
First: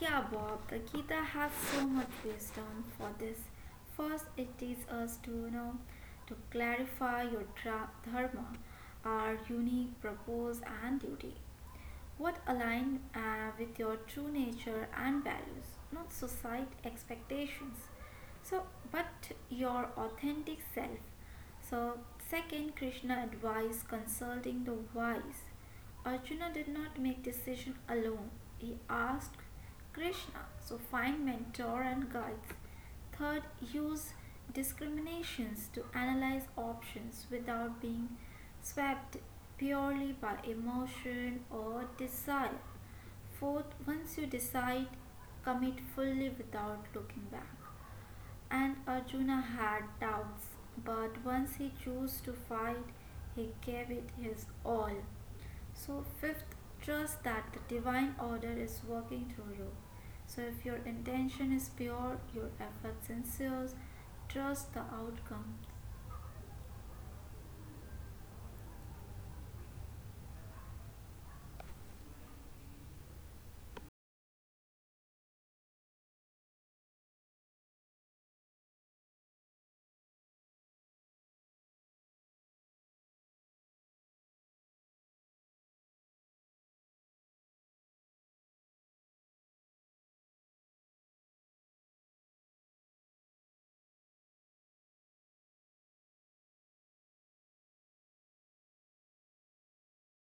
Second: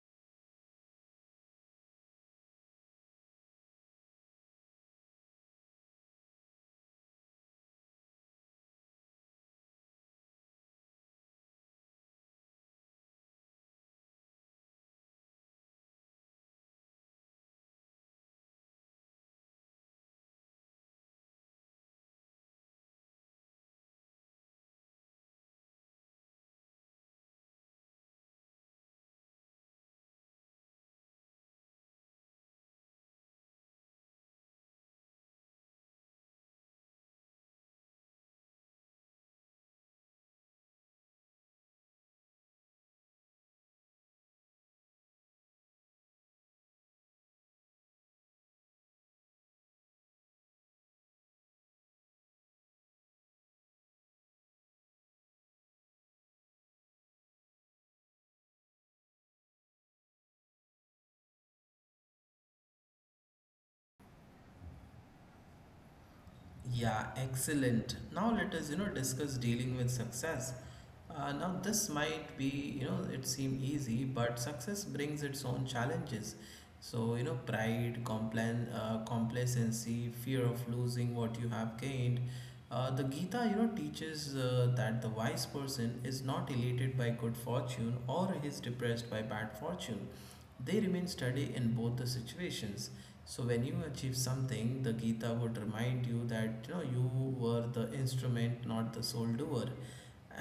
Yeah, Bob, the Gita has so much wisdom for this. First, it teaches us to you know to clarify your dharma, our unique purpose and duty, what align with your true nature and values, not society expectations. So, but your authentic self. So, second, Krishna advised consulting the wise. Arjuna did not make decision alone. He asked Krishna. So, find mentor and guides. Third, use discriminations to analyze options without being swept purely by emotion or desire. Fourth, once you decide, commit fully without looking back. And Arjuna had doubts, but once he chose to fight, he gave it his all. So, fifth, trust that the divine order is working through you. So, if your intention is pure, your effort sincere, trust the outcome. Yeah, excellent. Now let us, discuss dealing with success. Now this might be, it seem easy, but success brings its own challenges. So, pride, complan complacency, fear of losing what you have gained. The Gita, teaches that the wise person is not elated by good fortune or is depressed by bad fortune. They remain steady in both the situations. So when you achieve something, the Gita would remind you that you were the instrument, not the sole doer.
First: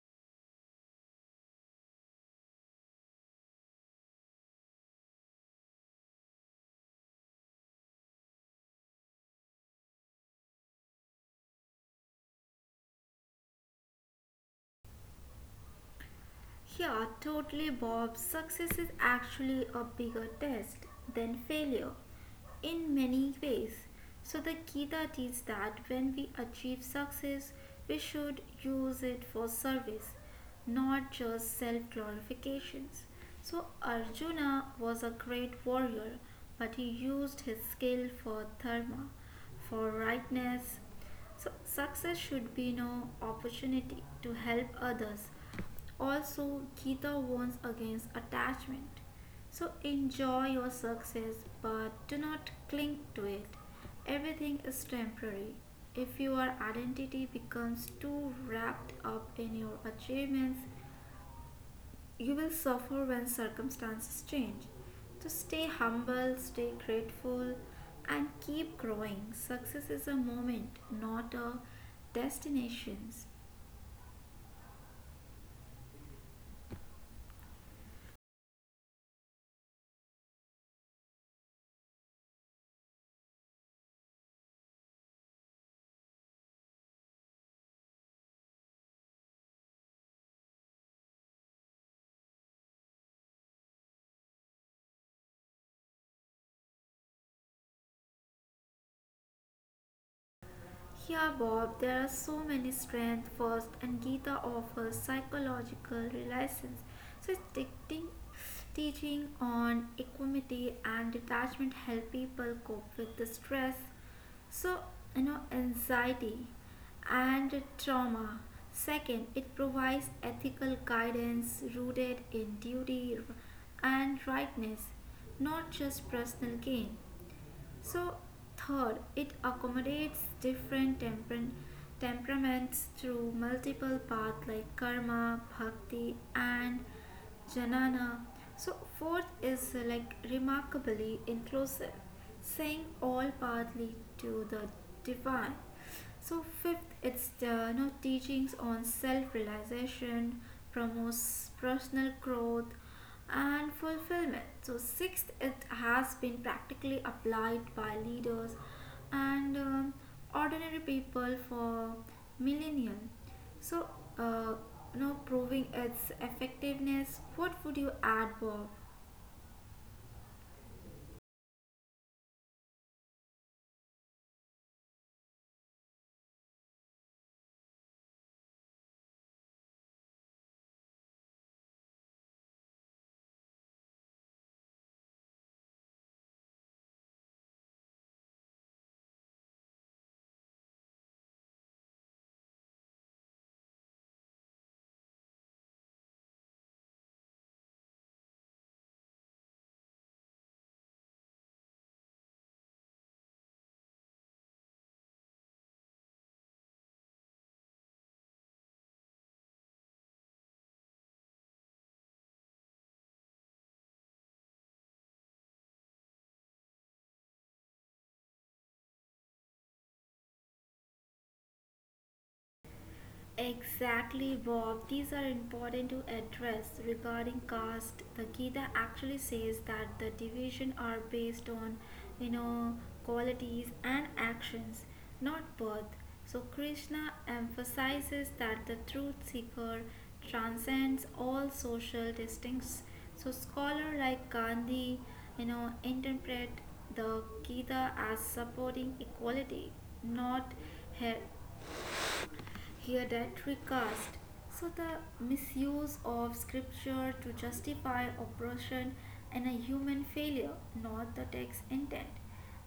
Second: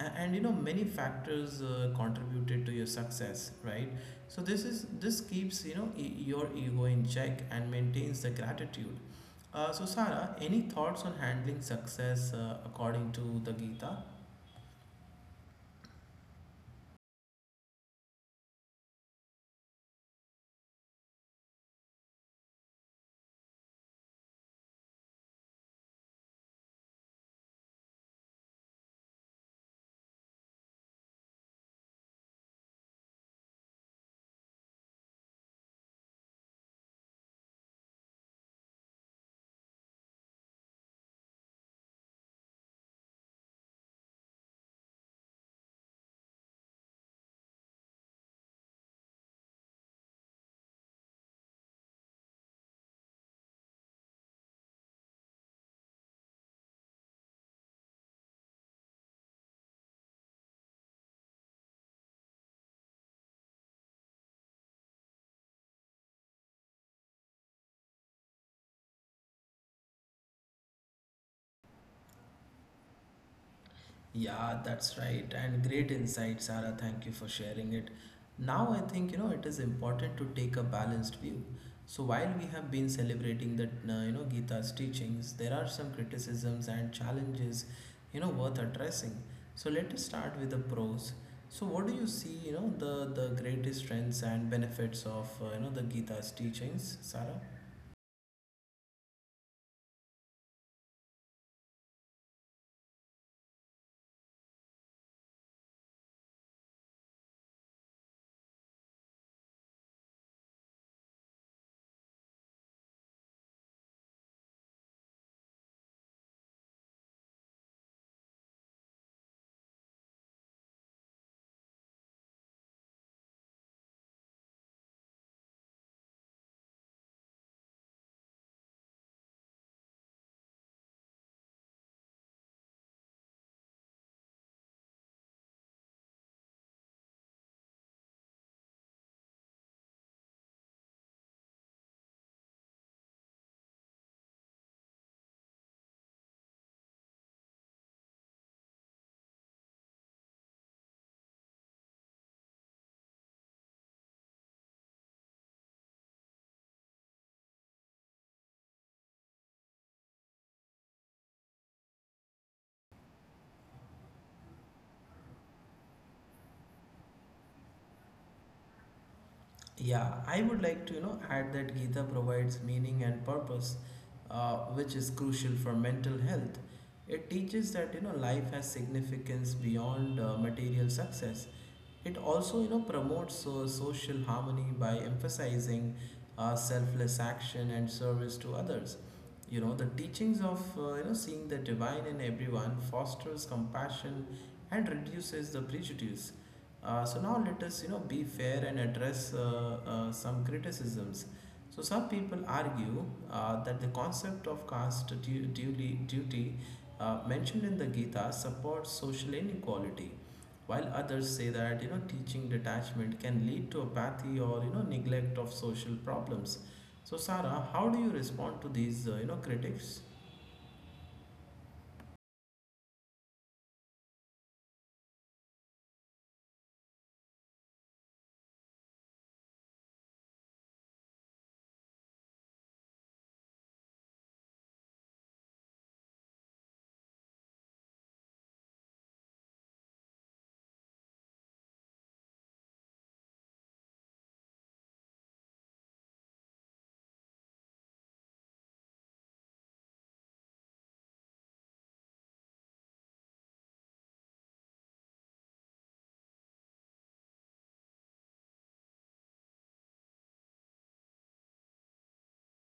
And many factors contributed to your success, right? So this is— this keeps your ego in check and maintains the gratitude. So Sarah, any thoughts on handling success according to the Gita? Yeah, totally, Bob. Success is actually a bigger test than failure in many ways. So, the Gita teaches that when we achieve success, we should use it for service, not just self glorifications. So, Arjuna was a great warrior, but he used his skill for dharma, for rightness, so success should be no opportunity to help others. Also, Gita warns against attachment. So enjoy your success, but do not cling to it. Everything is temporary. If your identity becomes too wrapped up in your achievements, you will suffer when circumstances change. So stay humble, stay grateful, and keep growing. Success is a moment, not a destination. Yeah, that's right. And great insight, Sarah. Thank you for sharing it. Now, I think it is important to take a balanced view. So, while we have been celebrating that, Gita's teachings, there are some criticisms and challenges worth addressing. So, let us start with the pros. So, what do you see? You know the Greatest strengths and benefits of the Gita's teachings, Sarah? Yeah, Bob, there are so many strengths. First, and Gita offers psychological relations, so teaching on equanimity and detachment help people cope with the stress, So, you know, anxiety, and trauma. Second, it provides ethical guidance rooted in duty and rightness, not just personal gain. So, third, it accommodates different temperaments through multiple paths like karma, bhakti, and jnana. So, fourth is like remarkably inclusive, saying all paths lead to the divine. So fifth, it's the you know, teachings on self-realization, promotes personal growth and fulfillment. So sixth, it has been practically applied by leaders and ordinary people for millennia, So, uh, you know, proving its effectiveness. What would you add, Bob? Yeah, I would like to, add that Gita provides meaning and purpose, which is crucial for mental health. It teaches that, life has significance beyond material success. It also, promotes social harmony by emphasizing selfless action and service to others. The teachings of seeing the divine in everyone fosters compassion and reduces the prejudice. So now let us be fair and address some criticisms. So some people argue that the concept of caste duly duty mentioned in the Gita supports social inequality. While others say that teaching detachment can lead to apathy or neglect of social problems. So Sarah, how do you respond to these critics? Exactly, Bob. These are important to address regarding caste. The Gita actually says that the division are based on you know, qualities and actions, not birth. So Krishna emphasizes that the truth seeker transcends all social distincts. So scholar like Gandhi you know, interpret the Gita as supporting equality, not her here that recast. So the misuse of scripture to justify oppression and a human failure, not the text intent.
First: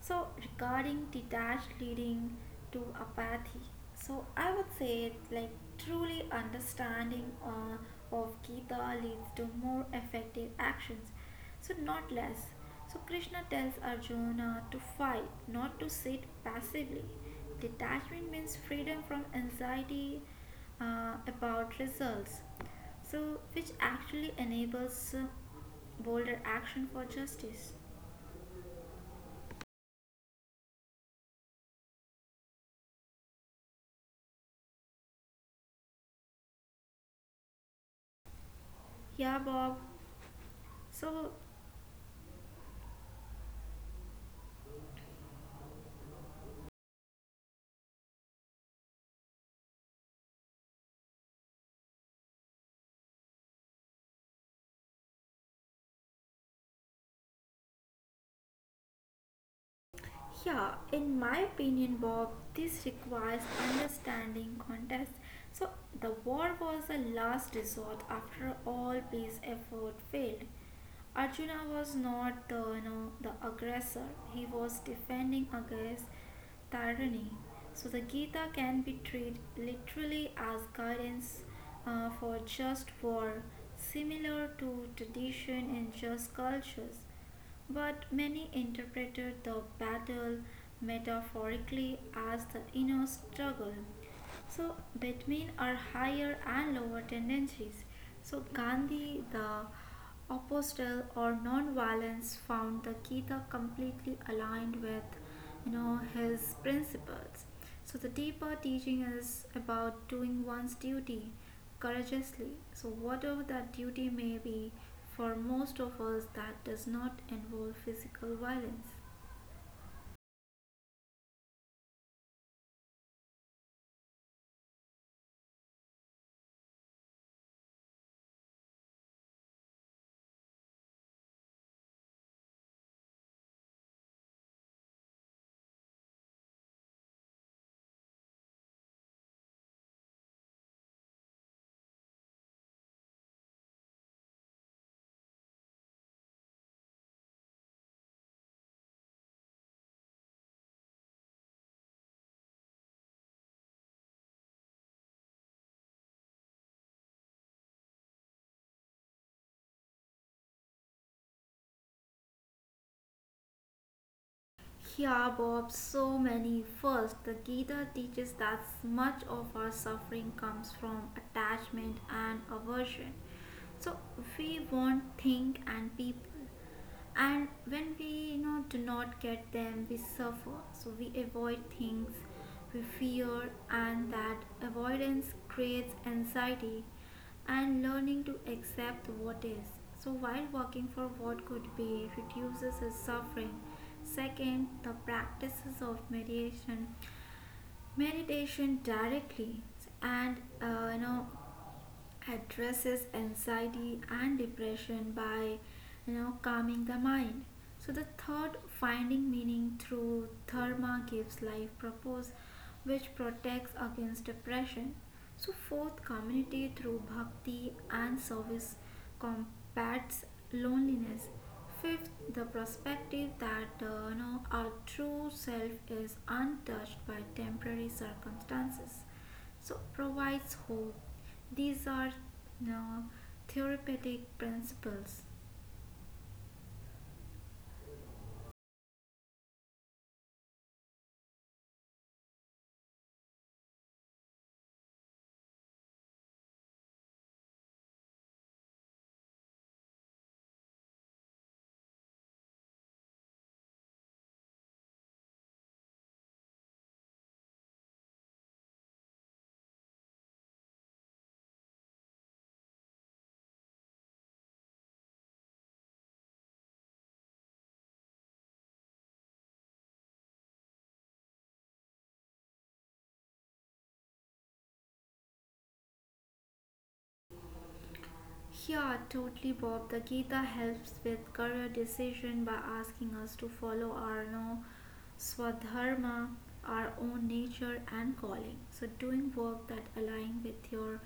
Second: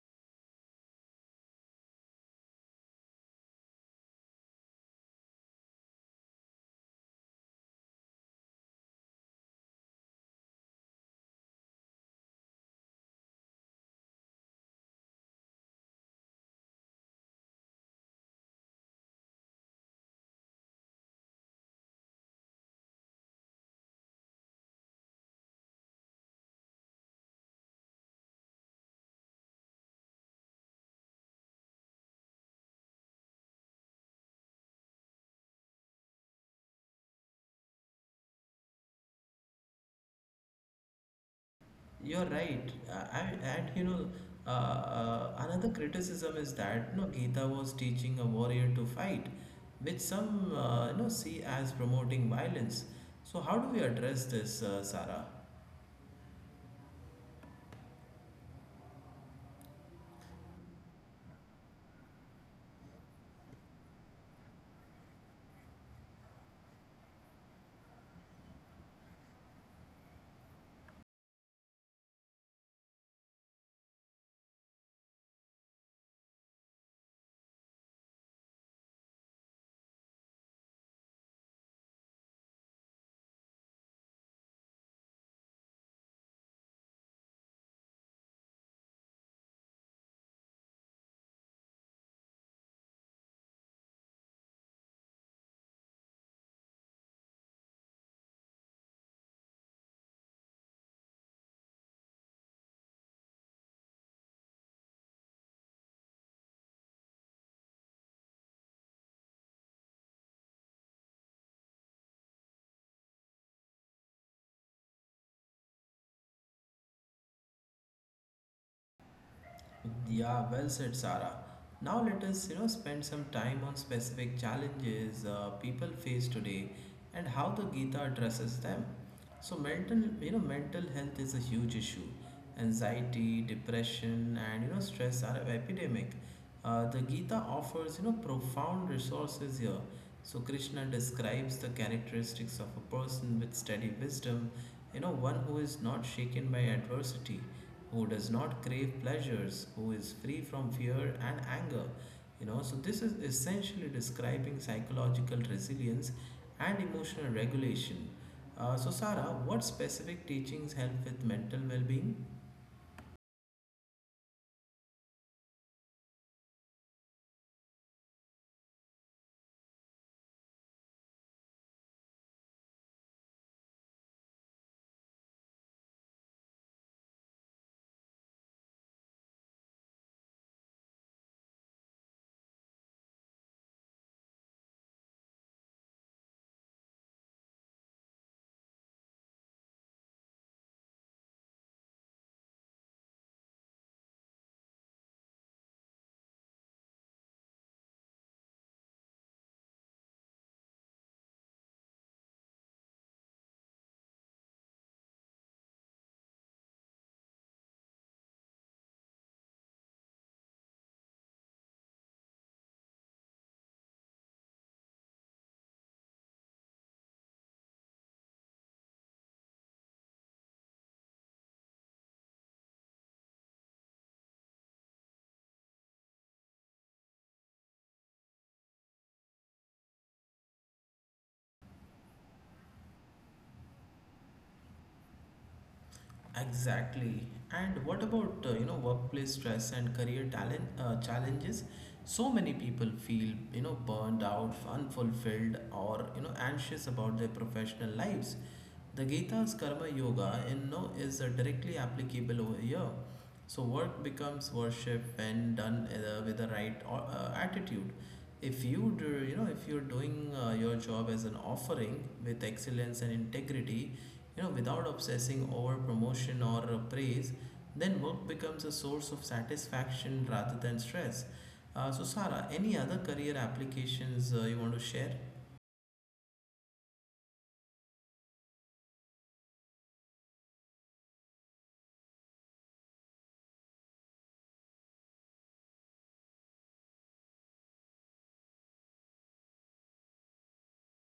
So regarding detached leading to apathy. So I would say like truly understanding of Gita leads to more effective actions, so not less. So Krishna tells Arjuna to fight, not to sit passively. Detachment means freedom from anxiety about results, so which actually enables bolder action for justice. Yeah, Bob. So You're right, and another criticism is that Gita was teaching a warrior to fight, which some see as promoting violence. So how do we address this, Sarah? yeah, in my opinion, Bob, this requires understanding context. So, the war was a last resort after all peace effort failed. Arjuna was not the you know, the aggressor, he was defending against tyranny. So, the Gita can be treated literally as guidance for just war, similar to tradition in just cultures. But many interpreted the battle metaphorically as the inner struggle, so between are higher and lower tendencies. So Gandhi, the apostle or non-violence, found the Gita completely aligned with you know, his principles. So the deeper teaching is about doing one's duty courageously. So whatever that duty may be, for most of us that does not involve physical violence. Yeah, well said, Sarah. Now let us, spend some time on specific challenges people face today and how the Gita addresses them. So mental health is a huge issue. Anxiety, depression, and stress are epidemic. The Gita offers profound resources here. So Krishna describes the characteristics of a person with steady wisdom, one who is not shaken by adversity, who does not crave pleasures, who is free from fear and anger. So this is essentially describing psychological resilience and emotional regulation. So Sarah, what specific teachings help with mental well-being? Yeah, Bob, so many. First, the Gita teaches that much of our suffering comes from attachment and aversion. So we want things and people, and when we do not get them, we suffer. So we avoid things we fear, and that avoidance creates anxiety and learning to accept what is. So, while working for what could be reduces his suffering. Second, the practices of meditation, meditation directly, and addresses anxiety and depression by calming the mind. So the third, finding meaning through dharma, gives life purpose, which protects against depression. So fourth, community through bhakti and service combats loneliness. Fifth, the perspective that our true self is untouched by temporary circumstances so provides hope. These are, you know, therapeutic principles. Exactly. And what about workplace stress and career talent challenges? So many people feel burned out, unfulfilled, or anxious about their professional lives. The Gita's Karma Yoga in no is directly applicable over here. So work becomes worship when done with the right attitude. If you do, you know if you're doing your job as an offering with excellence and integrity, without obsessing over promotion or praise, then work becomes a source of satisfaction rather than stress. So Sarah, any other career applications you want to share? Yeah, totally, Bob. The Gita helps with career decision by asking us to follow our no swadharma, our own nature and calling. So doing work that align with your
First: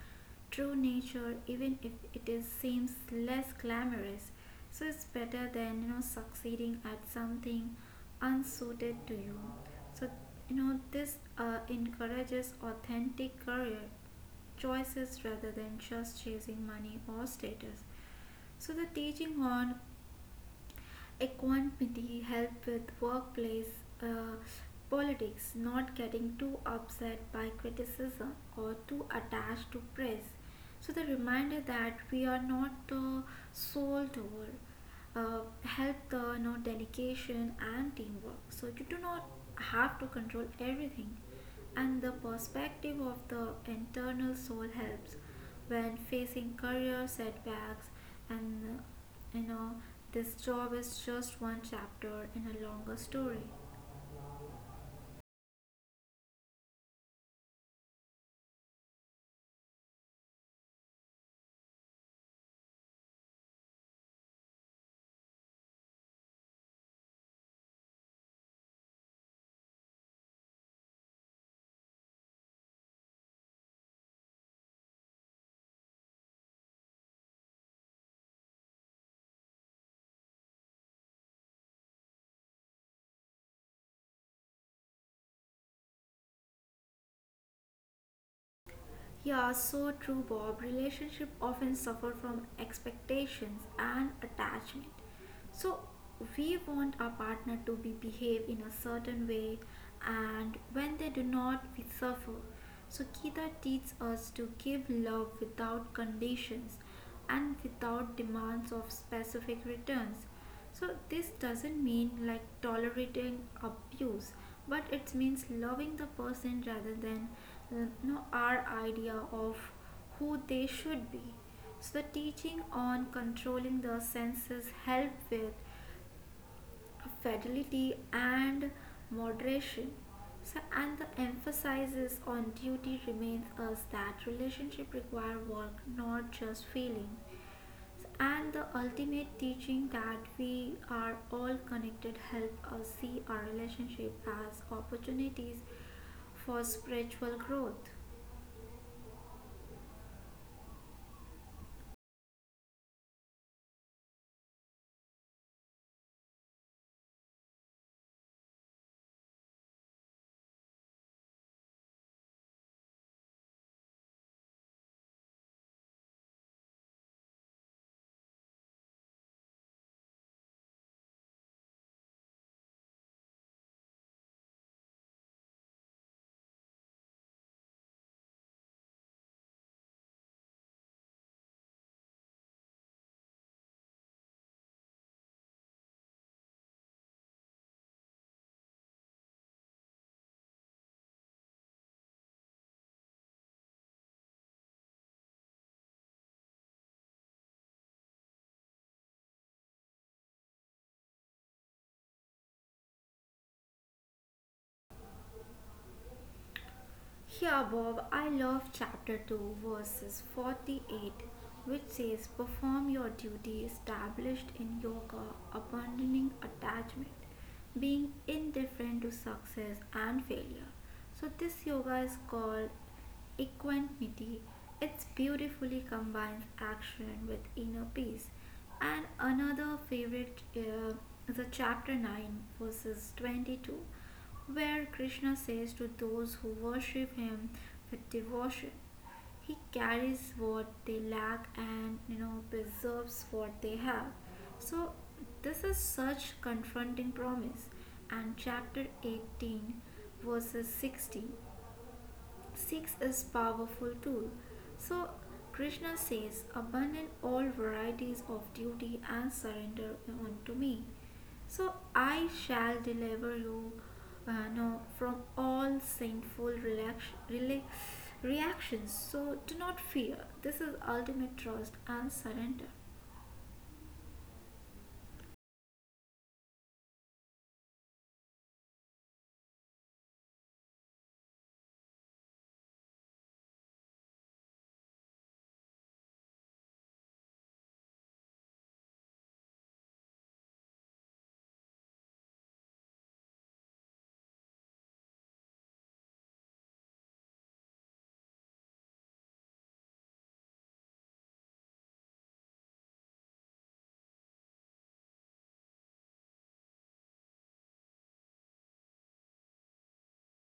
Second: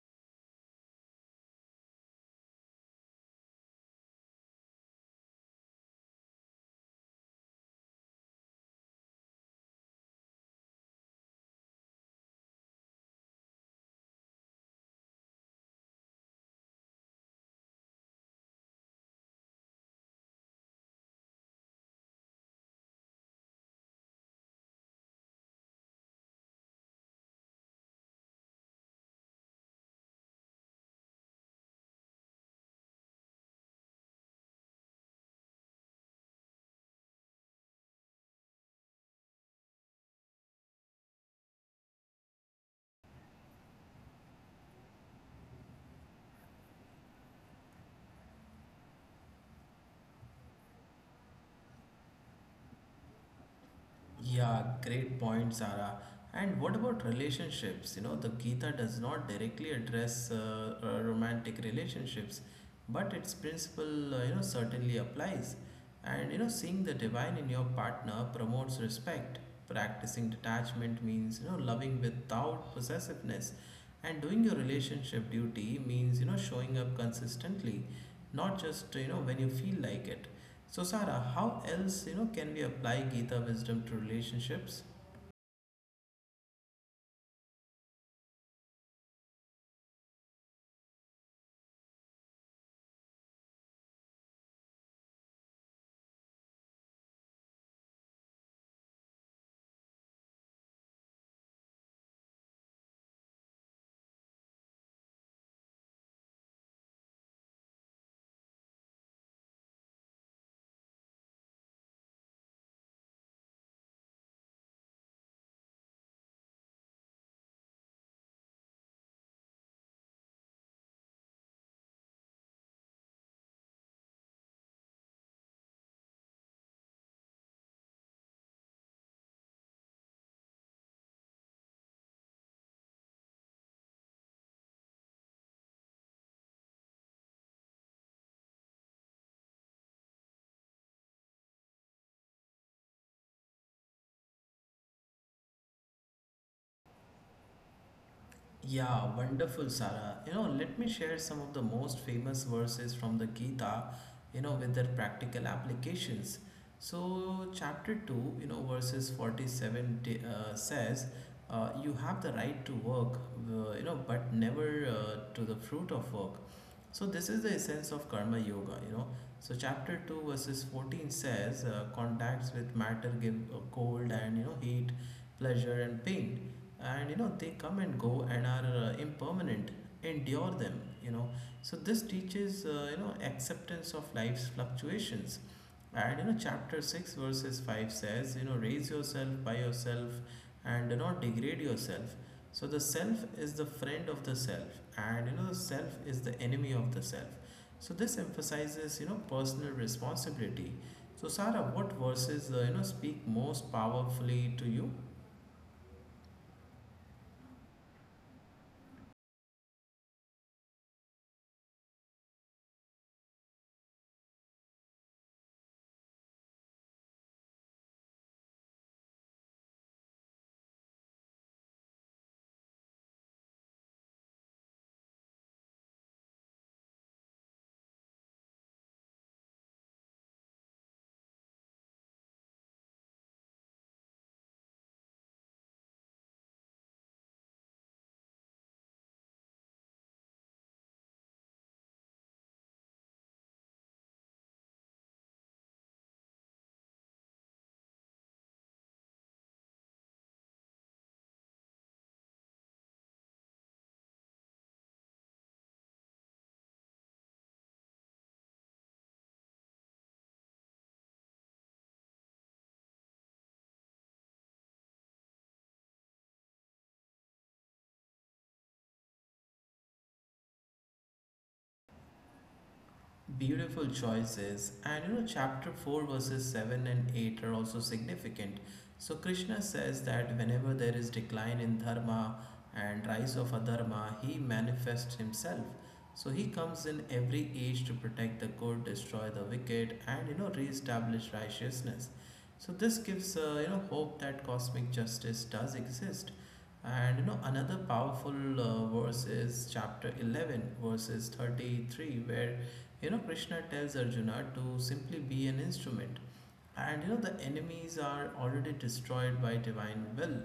true nature, even if it is seems less glamorous. So it's better than succeeding at something unsuited to you. So this encourages authentic career choices rather than just chasing money or status. So the teaching on equanimity help with workplace uh, politics, not getting too upset by criticism or too attached to praise. So the reminder that we are not the sole doer, uh, help the dedication and teamwork, so you do not have to control everything. And the perspective of the internal soul helps when facing career setbacks, and you know this job is just one chapter in a longer story. Yeah, great point, Sarah. And what about relationships? The Gita does not directly address romantic relationships, but its principle certainly applies. And you know Seeing the divine in your partner promotes respect, practicing detachment means loving without possessiveness, and doing your relationship duty means showing up consistently, not just when you feel like it. So Sarah, how else can we apply Gita wisdom to relationships? Yeah, so true, Bob. Relationship often suffer from expectations and attachment. So we want our partner to be behave in a certain way, and when they do not, we suffer. So Gita teaches us to give love without conditions and without demands of specific returns. So this doesn't mean like tolerating abuse, but it means loving the person rather than, our idea of who they should be. So the teaching on controlling the senses help with fidelity and moderation. So and the emphasis on duty remains us that relationship require work, not just feeling. And the ultimate teaching that we are all connected help us see our relationship as opportunities for spiritual growth. Yeah, wonderful, Sarah. Let me share some of the most famous verses from the Gita, with their practical applications. So, chapter 2, verses 47 says, you have the right to work, but never to the fruit of work. So, this is the essence of karma yoga. So, chapter 2, verses 14 says, contacts with matter give cold and, heat, pleasure, and pain, and they come and go and are impermanent. Endure them. So this teaches acceptance of life's fluctuations. And chapter 6, verses 5 says, raise yourself by yourself and do not degrade yourself. So the self is the friend of the self, and the self is the enemy of the self. So this emphasizes personal responsibility. So Sarah, what verses speak most powerfully to you? Here, Bob, I love chapter 2, verses 48, which says, "Perform your duty established in yoga, abandoning attachment, being indifferent to success and failure." So, this yoga is called equanimity. It beautifully combines action with inner peace. And another favorite is a chapter 9, verses 22, where Krishna says to those who worship him with devotion, he carries what they lack and preserves what they have. So this is such confronting promise. And chapter 18, verses 66 is powerful tool. So Krishna says, "Abandon all varieties of duty and surrender unto me. So I shall deliver you no, from all sinful reactions. So do not fear." This is ultimate trust and surrender. Beautiful choices. And chapter 4, verses 7 and 8 are also significant. So, Krishna says that whenever there is decline in dharma and rise of adharma, he manifests himself. So, he comes in every age to protect the good, destroy the wicked, and re establish righteousness. So, this gives hope that cosmic justice does exist. And another powerful verse is chapter 11, verses 33, where Krishna tells Arjuna to simply be an instrument. And the enemies are already destroyed by divine will.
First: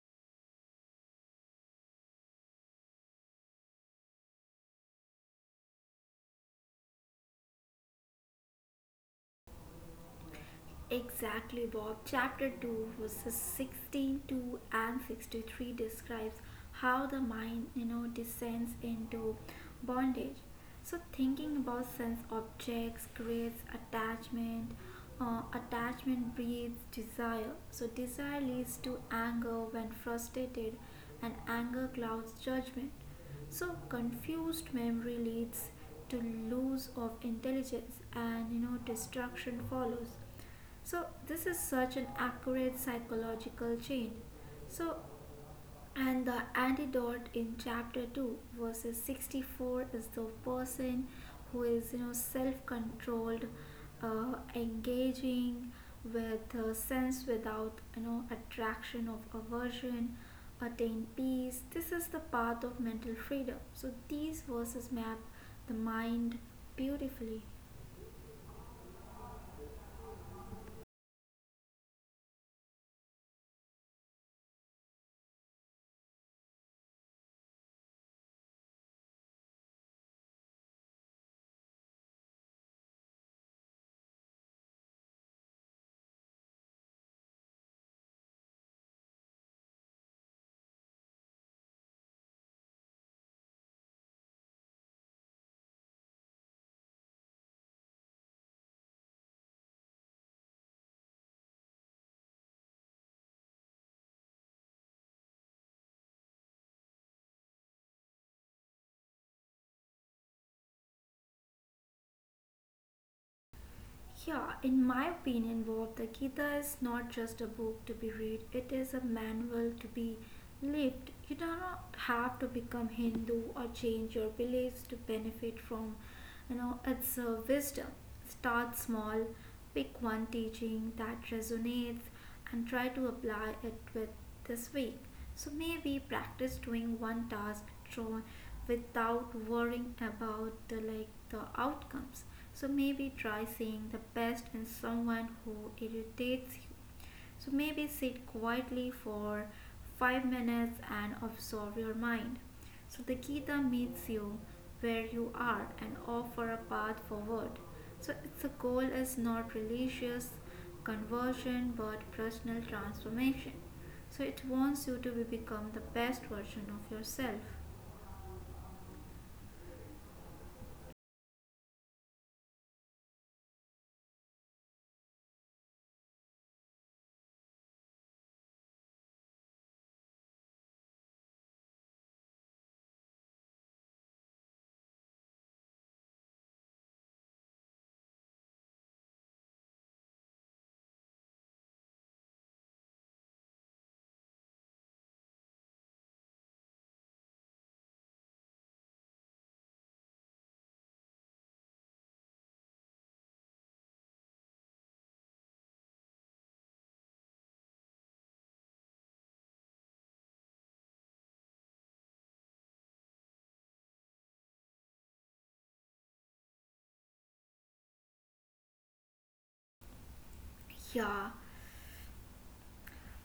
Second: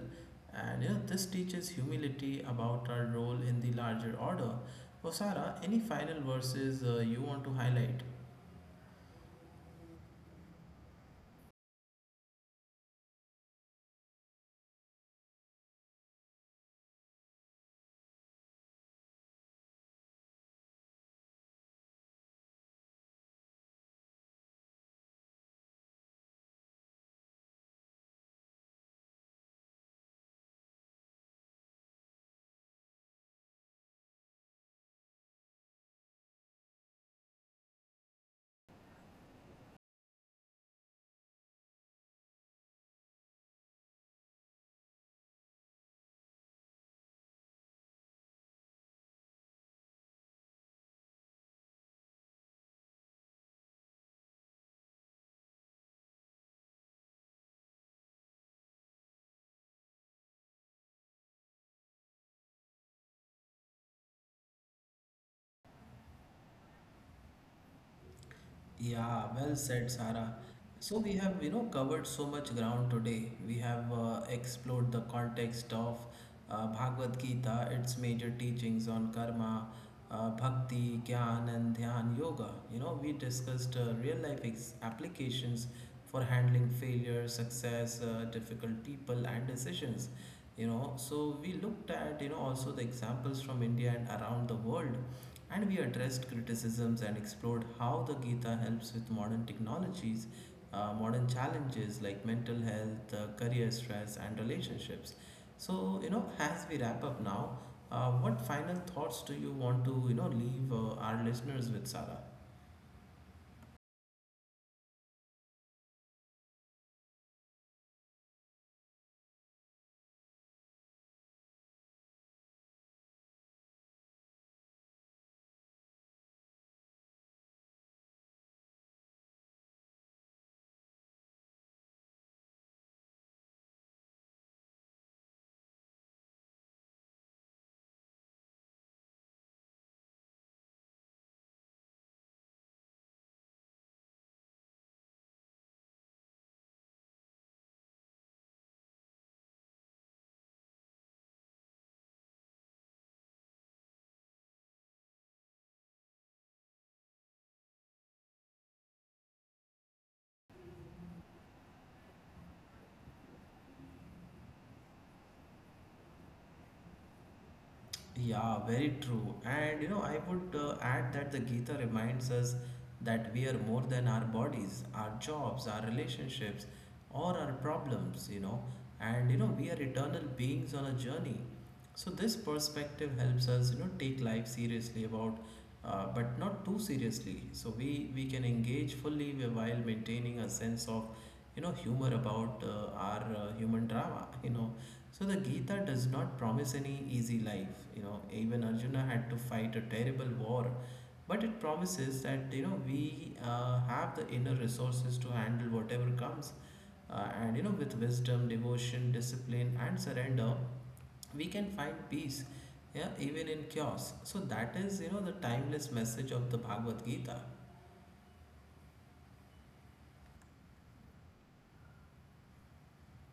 And this teaches humility about our role in the larger order. Osara, any final verses you want to highlight? Exactly, Bob. Chapter 2, verses 62 and 63 describes how the mind, descends into bondage. So, thinking about sense objects creates attachment. Attachment breeds desire. So, desire leads to anger when frustrated, and anger clouds judgment. So, confused memory leads to loss of intelligence, and destruction follows. So, this is such an accurate psychological chain. So, and the antidote in chapter 2, verses 64, is the person who is, self controlled, engaging with sense without, attraction of aversion, attain peace. This is the path of mental freedom. So, these verses map the mind beautifully. Yeah, well said, Sarah. So we have, covered so much ground today. We have explored the context of Bhagavad Gita, its major teachings on karma, bhakti, gyan, and dhyan yoga. We discussed real life applications for handling failure, success, difficult people, and decisions. So we looked at, also the examples from India and around the world, and we addressed criticisms and explored how the Gita helps with modern technologies, modern challenges like mental health, career stress, and relationships. So, as we wrap up now, what final thoughts do you want to, leave our listeners with, Sara? Yeah, in my opinion, Bob, the Gita is not just a book to be read, it is a manual to be lived. You do not have to become Hindu or change your beliefs to benefit from its wisdom. Start small, pick one teaching that resonates and try to apply it with this week. So maybe practice doing one task drawn without worrying about the like the outcomes. So maybe try seeing the best in someone who irritates you. So maybe sit quietly for 5 minutes and absorb your mind. So the Gita meets you where you are and offer a path forward. So its goal is not religious conversion but personal transformation. So it wants you to become the best version of yourself. Yeah, very true. And I would add that the Gita reminds us that we are more than our bodies, our jobs, our relationships, or our problems. And we are eternal beings on a journey. So this perspective helps us, take life seriously about, but not too seriously. So we can engage fully while maintaining a sense of, humor about our human drama. So the Gita does not promise any easy life. Even Arjuna had to fight a terrible war, but it promises that we have the inner resources to handle whatever comes, and with wisdom, devotion, discipline, and surrender, we can find peace. Yeah, even in chaos. So that is the timeless message of the Bhagavad Gita. Yeah.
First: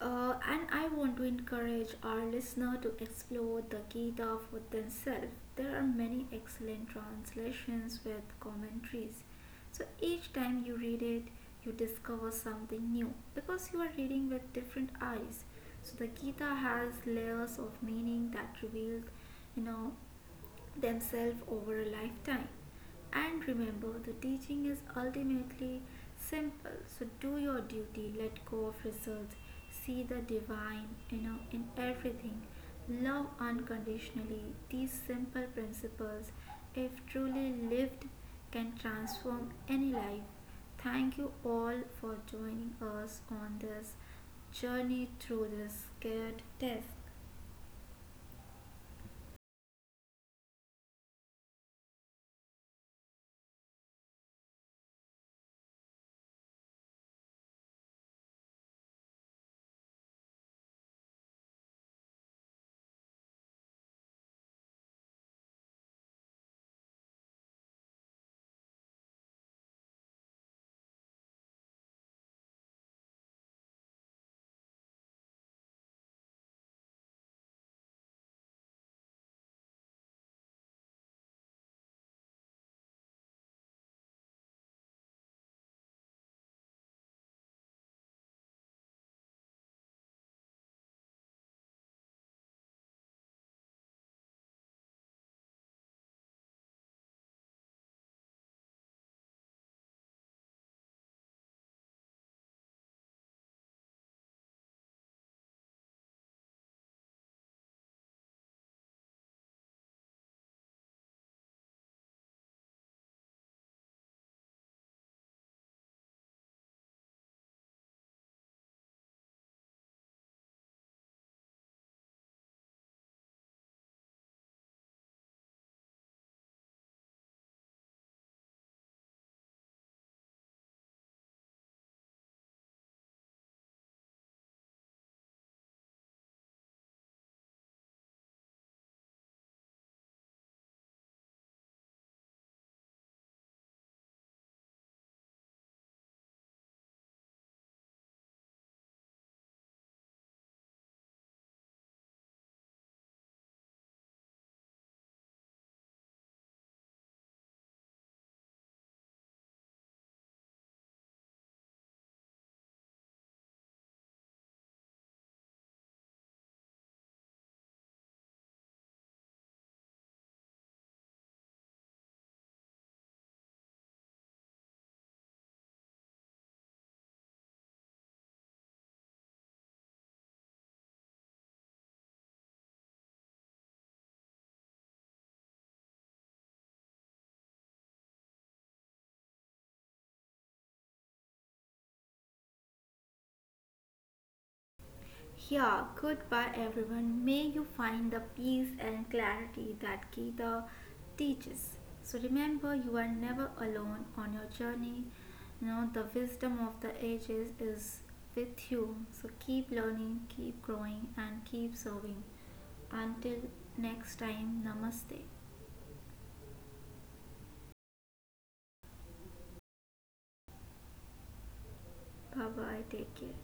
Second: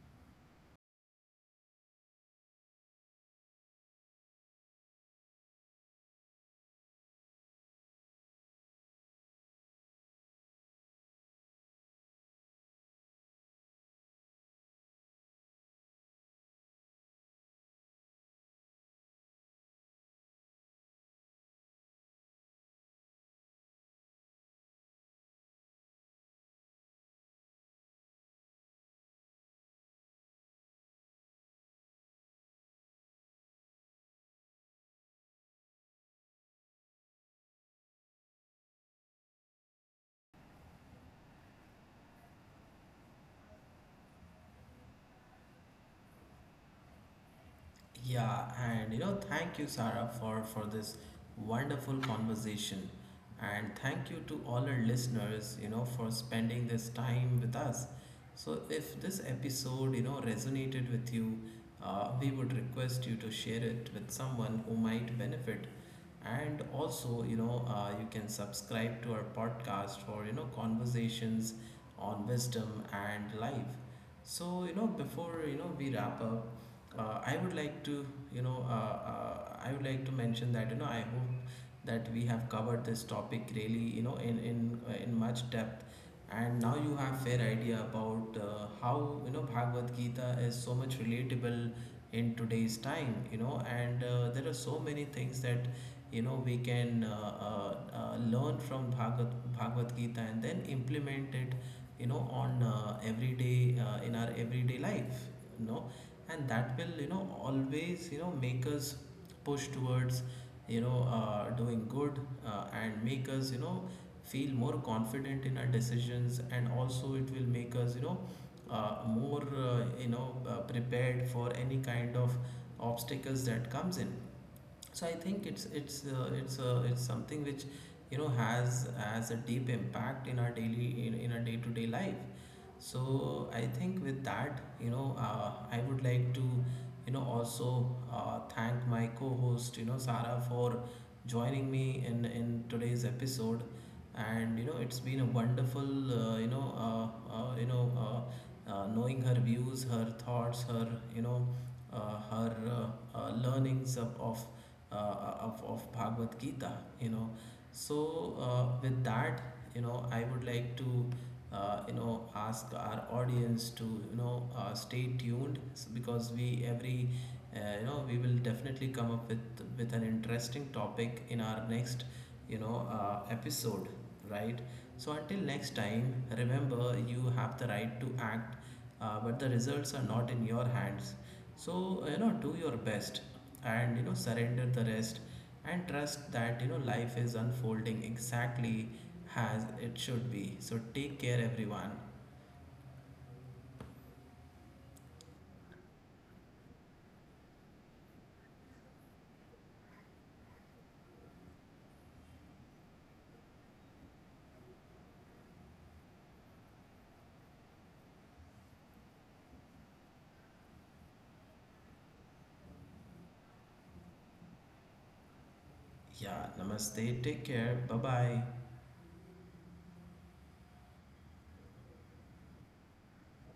And I want to encourage our listener to explore the Gita for themselves. There are many excellent translations with commentaries. So each time you read it, you discover something new because you are reading with different eyes. So the Gita has layers of meaning that reveal, you know, themselves over a lifetime. And remember, the teaching is ultimately simple. So do your duty, let go of results, see the divine, in everything. Love unconditionally. These simple principles, if truly lived, can transform any life. Thank you all for joining us on this journey through this scared test. Yeah, and thank you, Sarah, for this wonderful conversation, and thank you to all our listeners, for spending this time with us. So, if this episode, resonated with you, we would request you to share it with someone who might benefit, and also you can subscribe to our podcast for conversations on wisdom and life. So before we wrap up, I would like to I would like to mention that I hope that we have covered this topic really, in much depth. And now you have fair idea about how Bhagavad Gita is so much relatable in today's time. And there are so many things that we can learn from Bhagavad Gita and then implement it on everyday in our everyday life you know and that will always make us push towards doing good, and make us feel more confident in our decisions, and also it will make us more prepared for any kind of obstacles that comes in. So I think it's something which has a deep impact in our daily in our day-to-day life. So I think with that, I would like to, also thank my co-host, Sarah for joining me in today's episode, and it's been a wonderful, you know, knowing her views, her thoughts, you know, her learnings uh, of Bhagavad Gita, you know. So, with that, I would like to, ask our audience to, stay tuned because we every, we will definitely come up with an interesting topic in our next, episode, right? So until next time, remember you have the right to act, but the results are not in your hands. So do your best, and surrender the rest, and trust that life is unfolding exactly as it should be. So take care, everyone. Yeah, goodbye everyone. May you find the peace and clarity that Gita teaches. So remember, you are never alone on your journey. You know, the wisdom of the ages is with you. So keep learning, keep growing, and keep serving. Until next time, namaste. Yeah, namaste. Take care. Bye bye. Bye bye. Take care.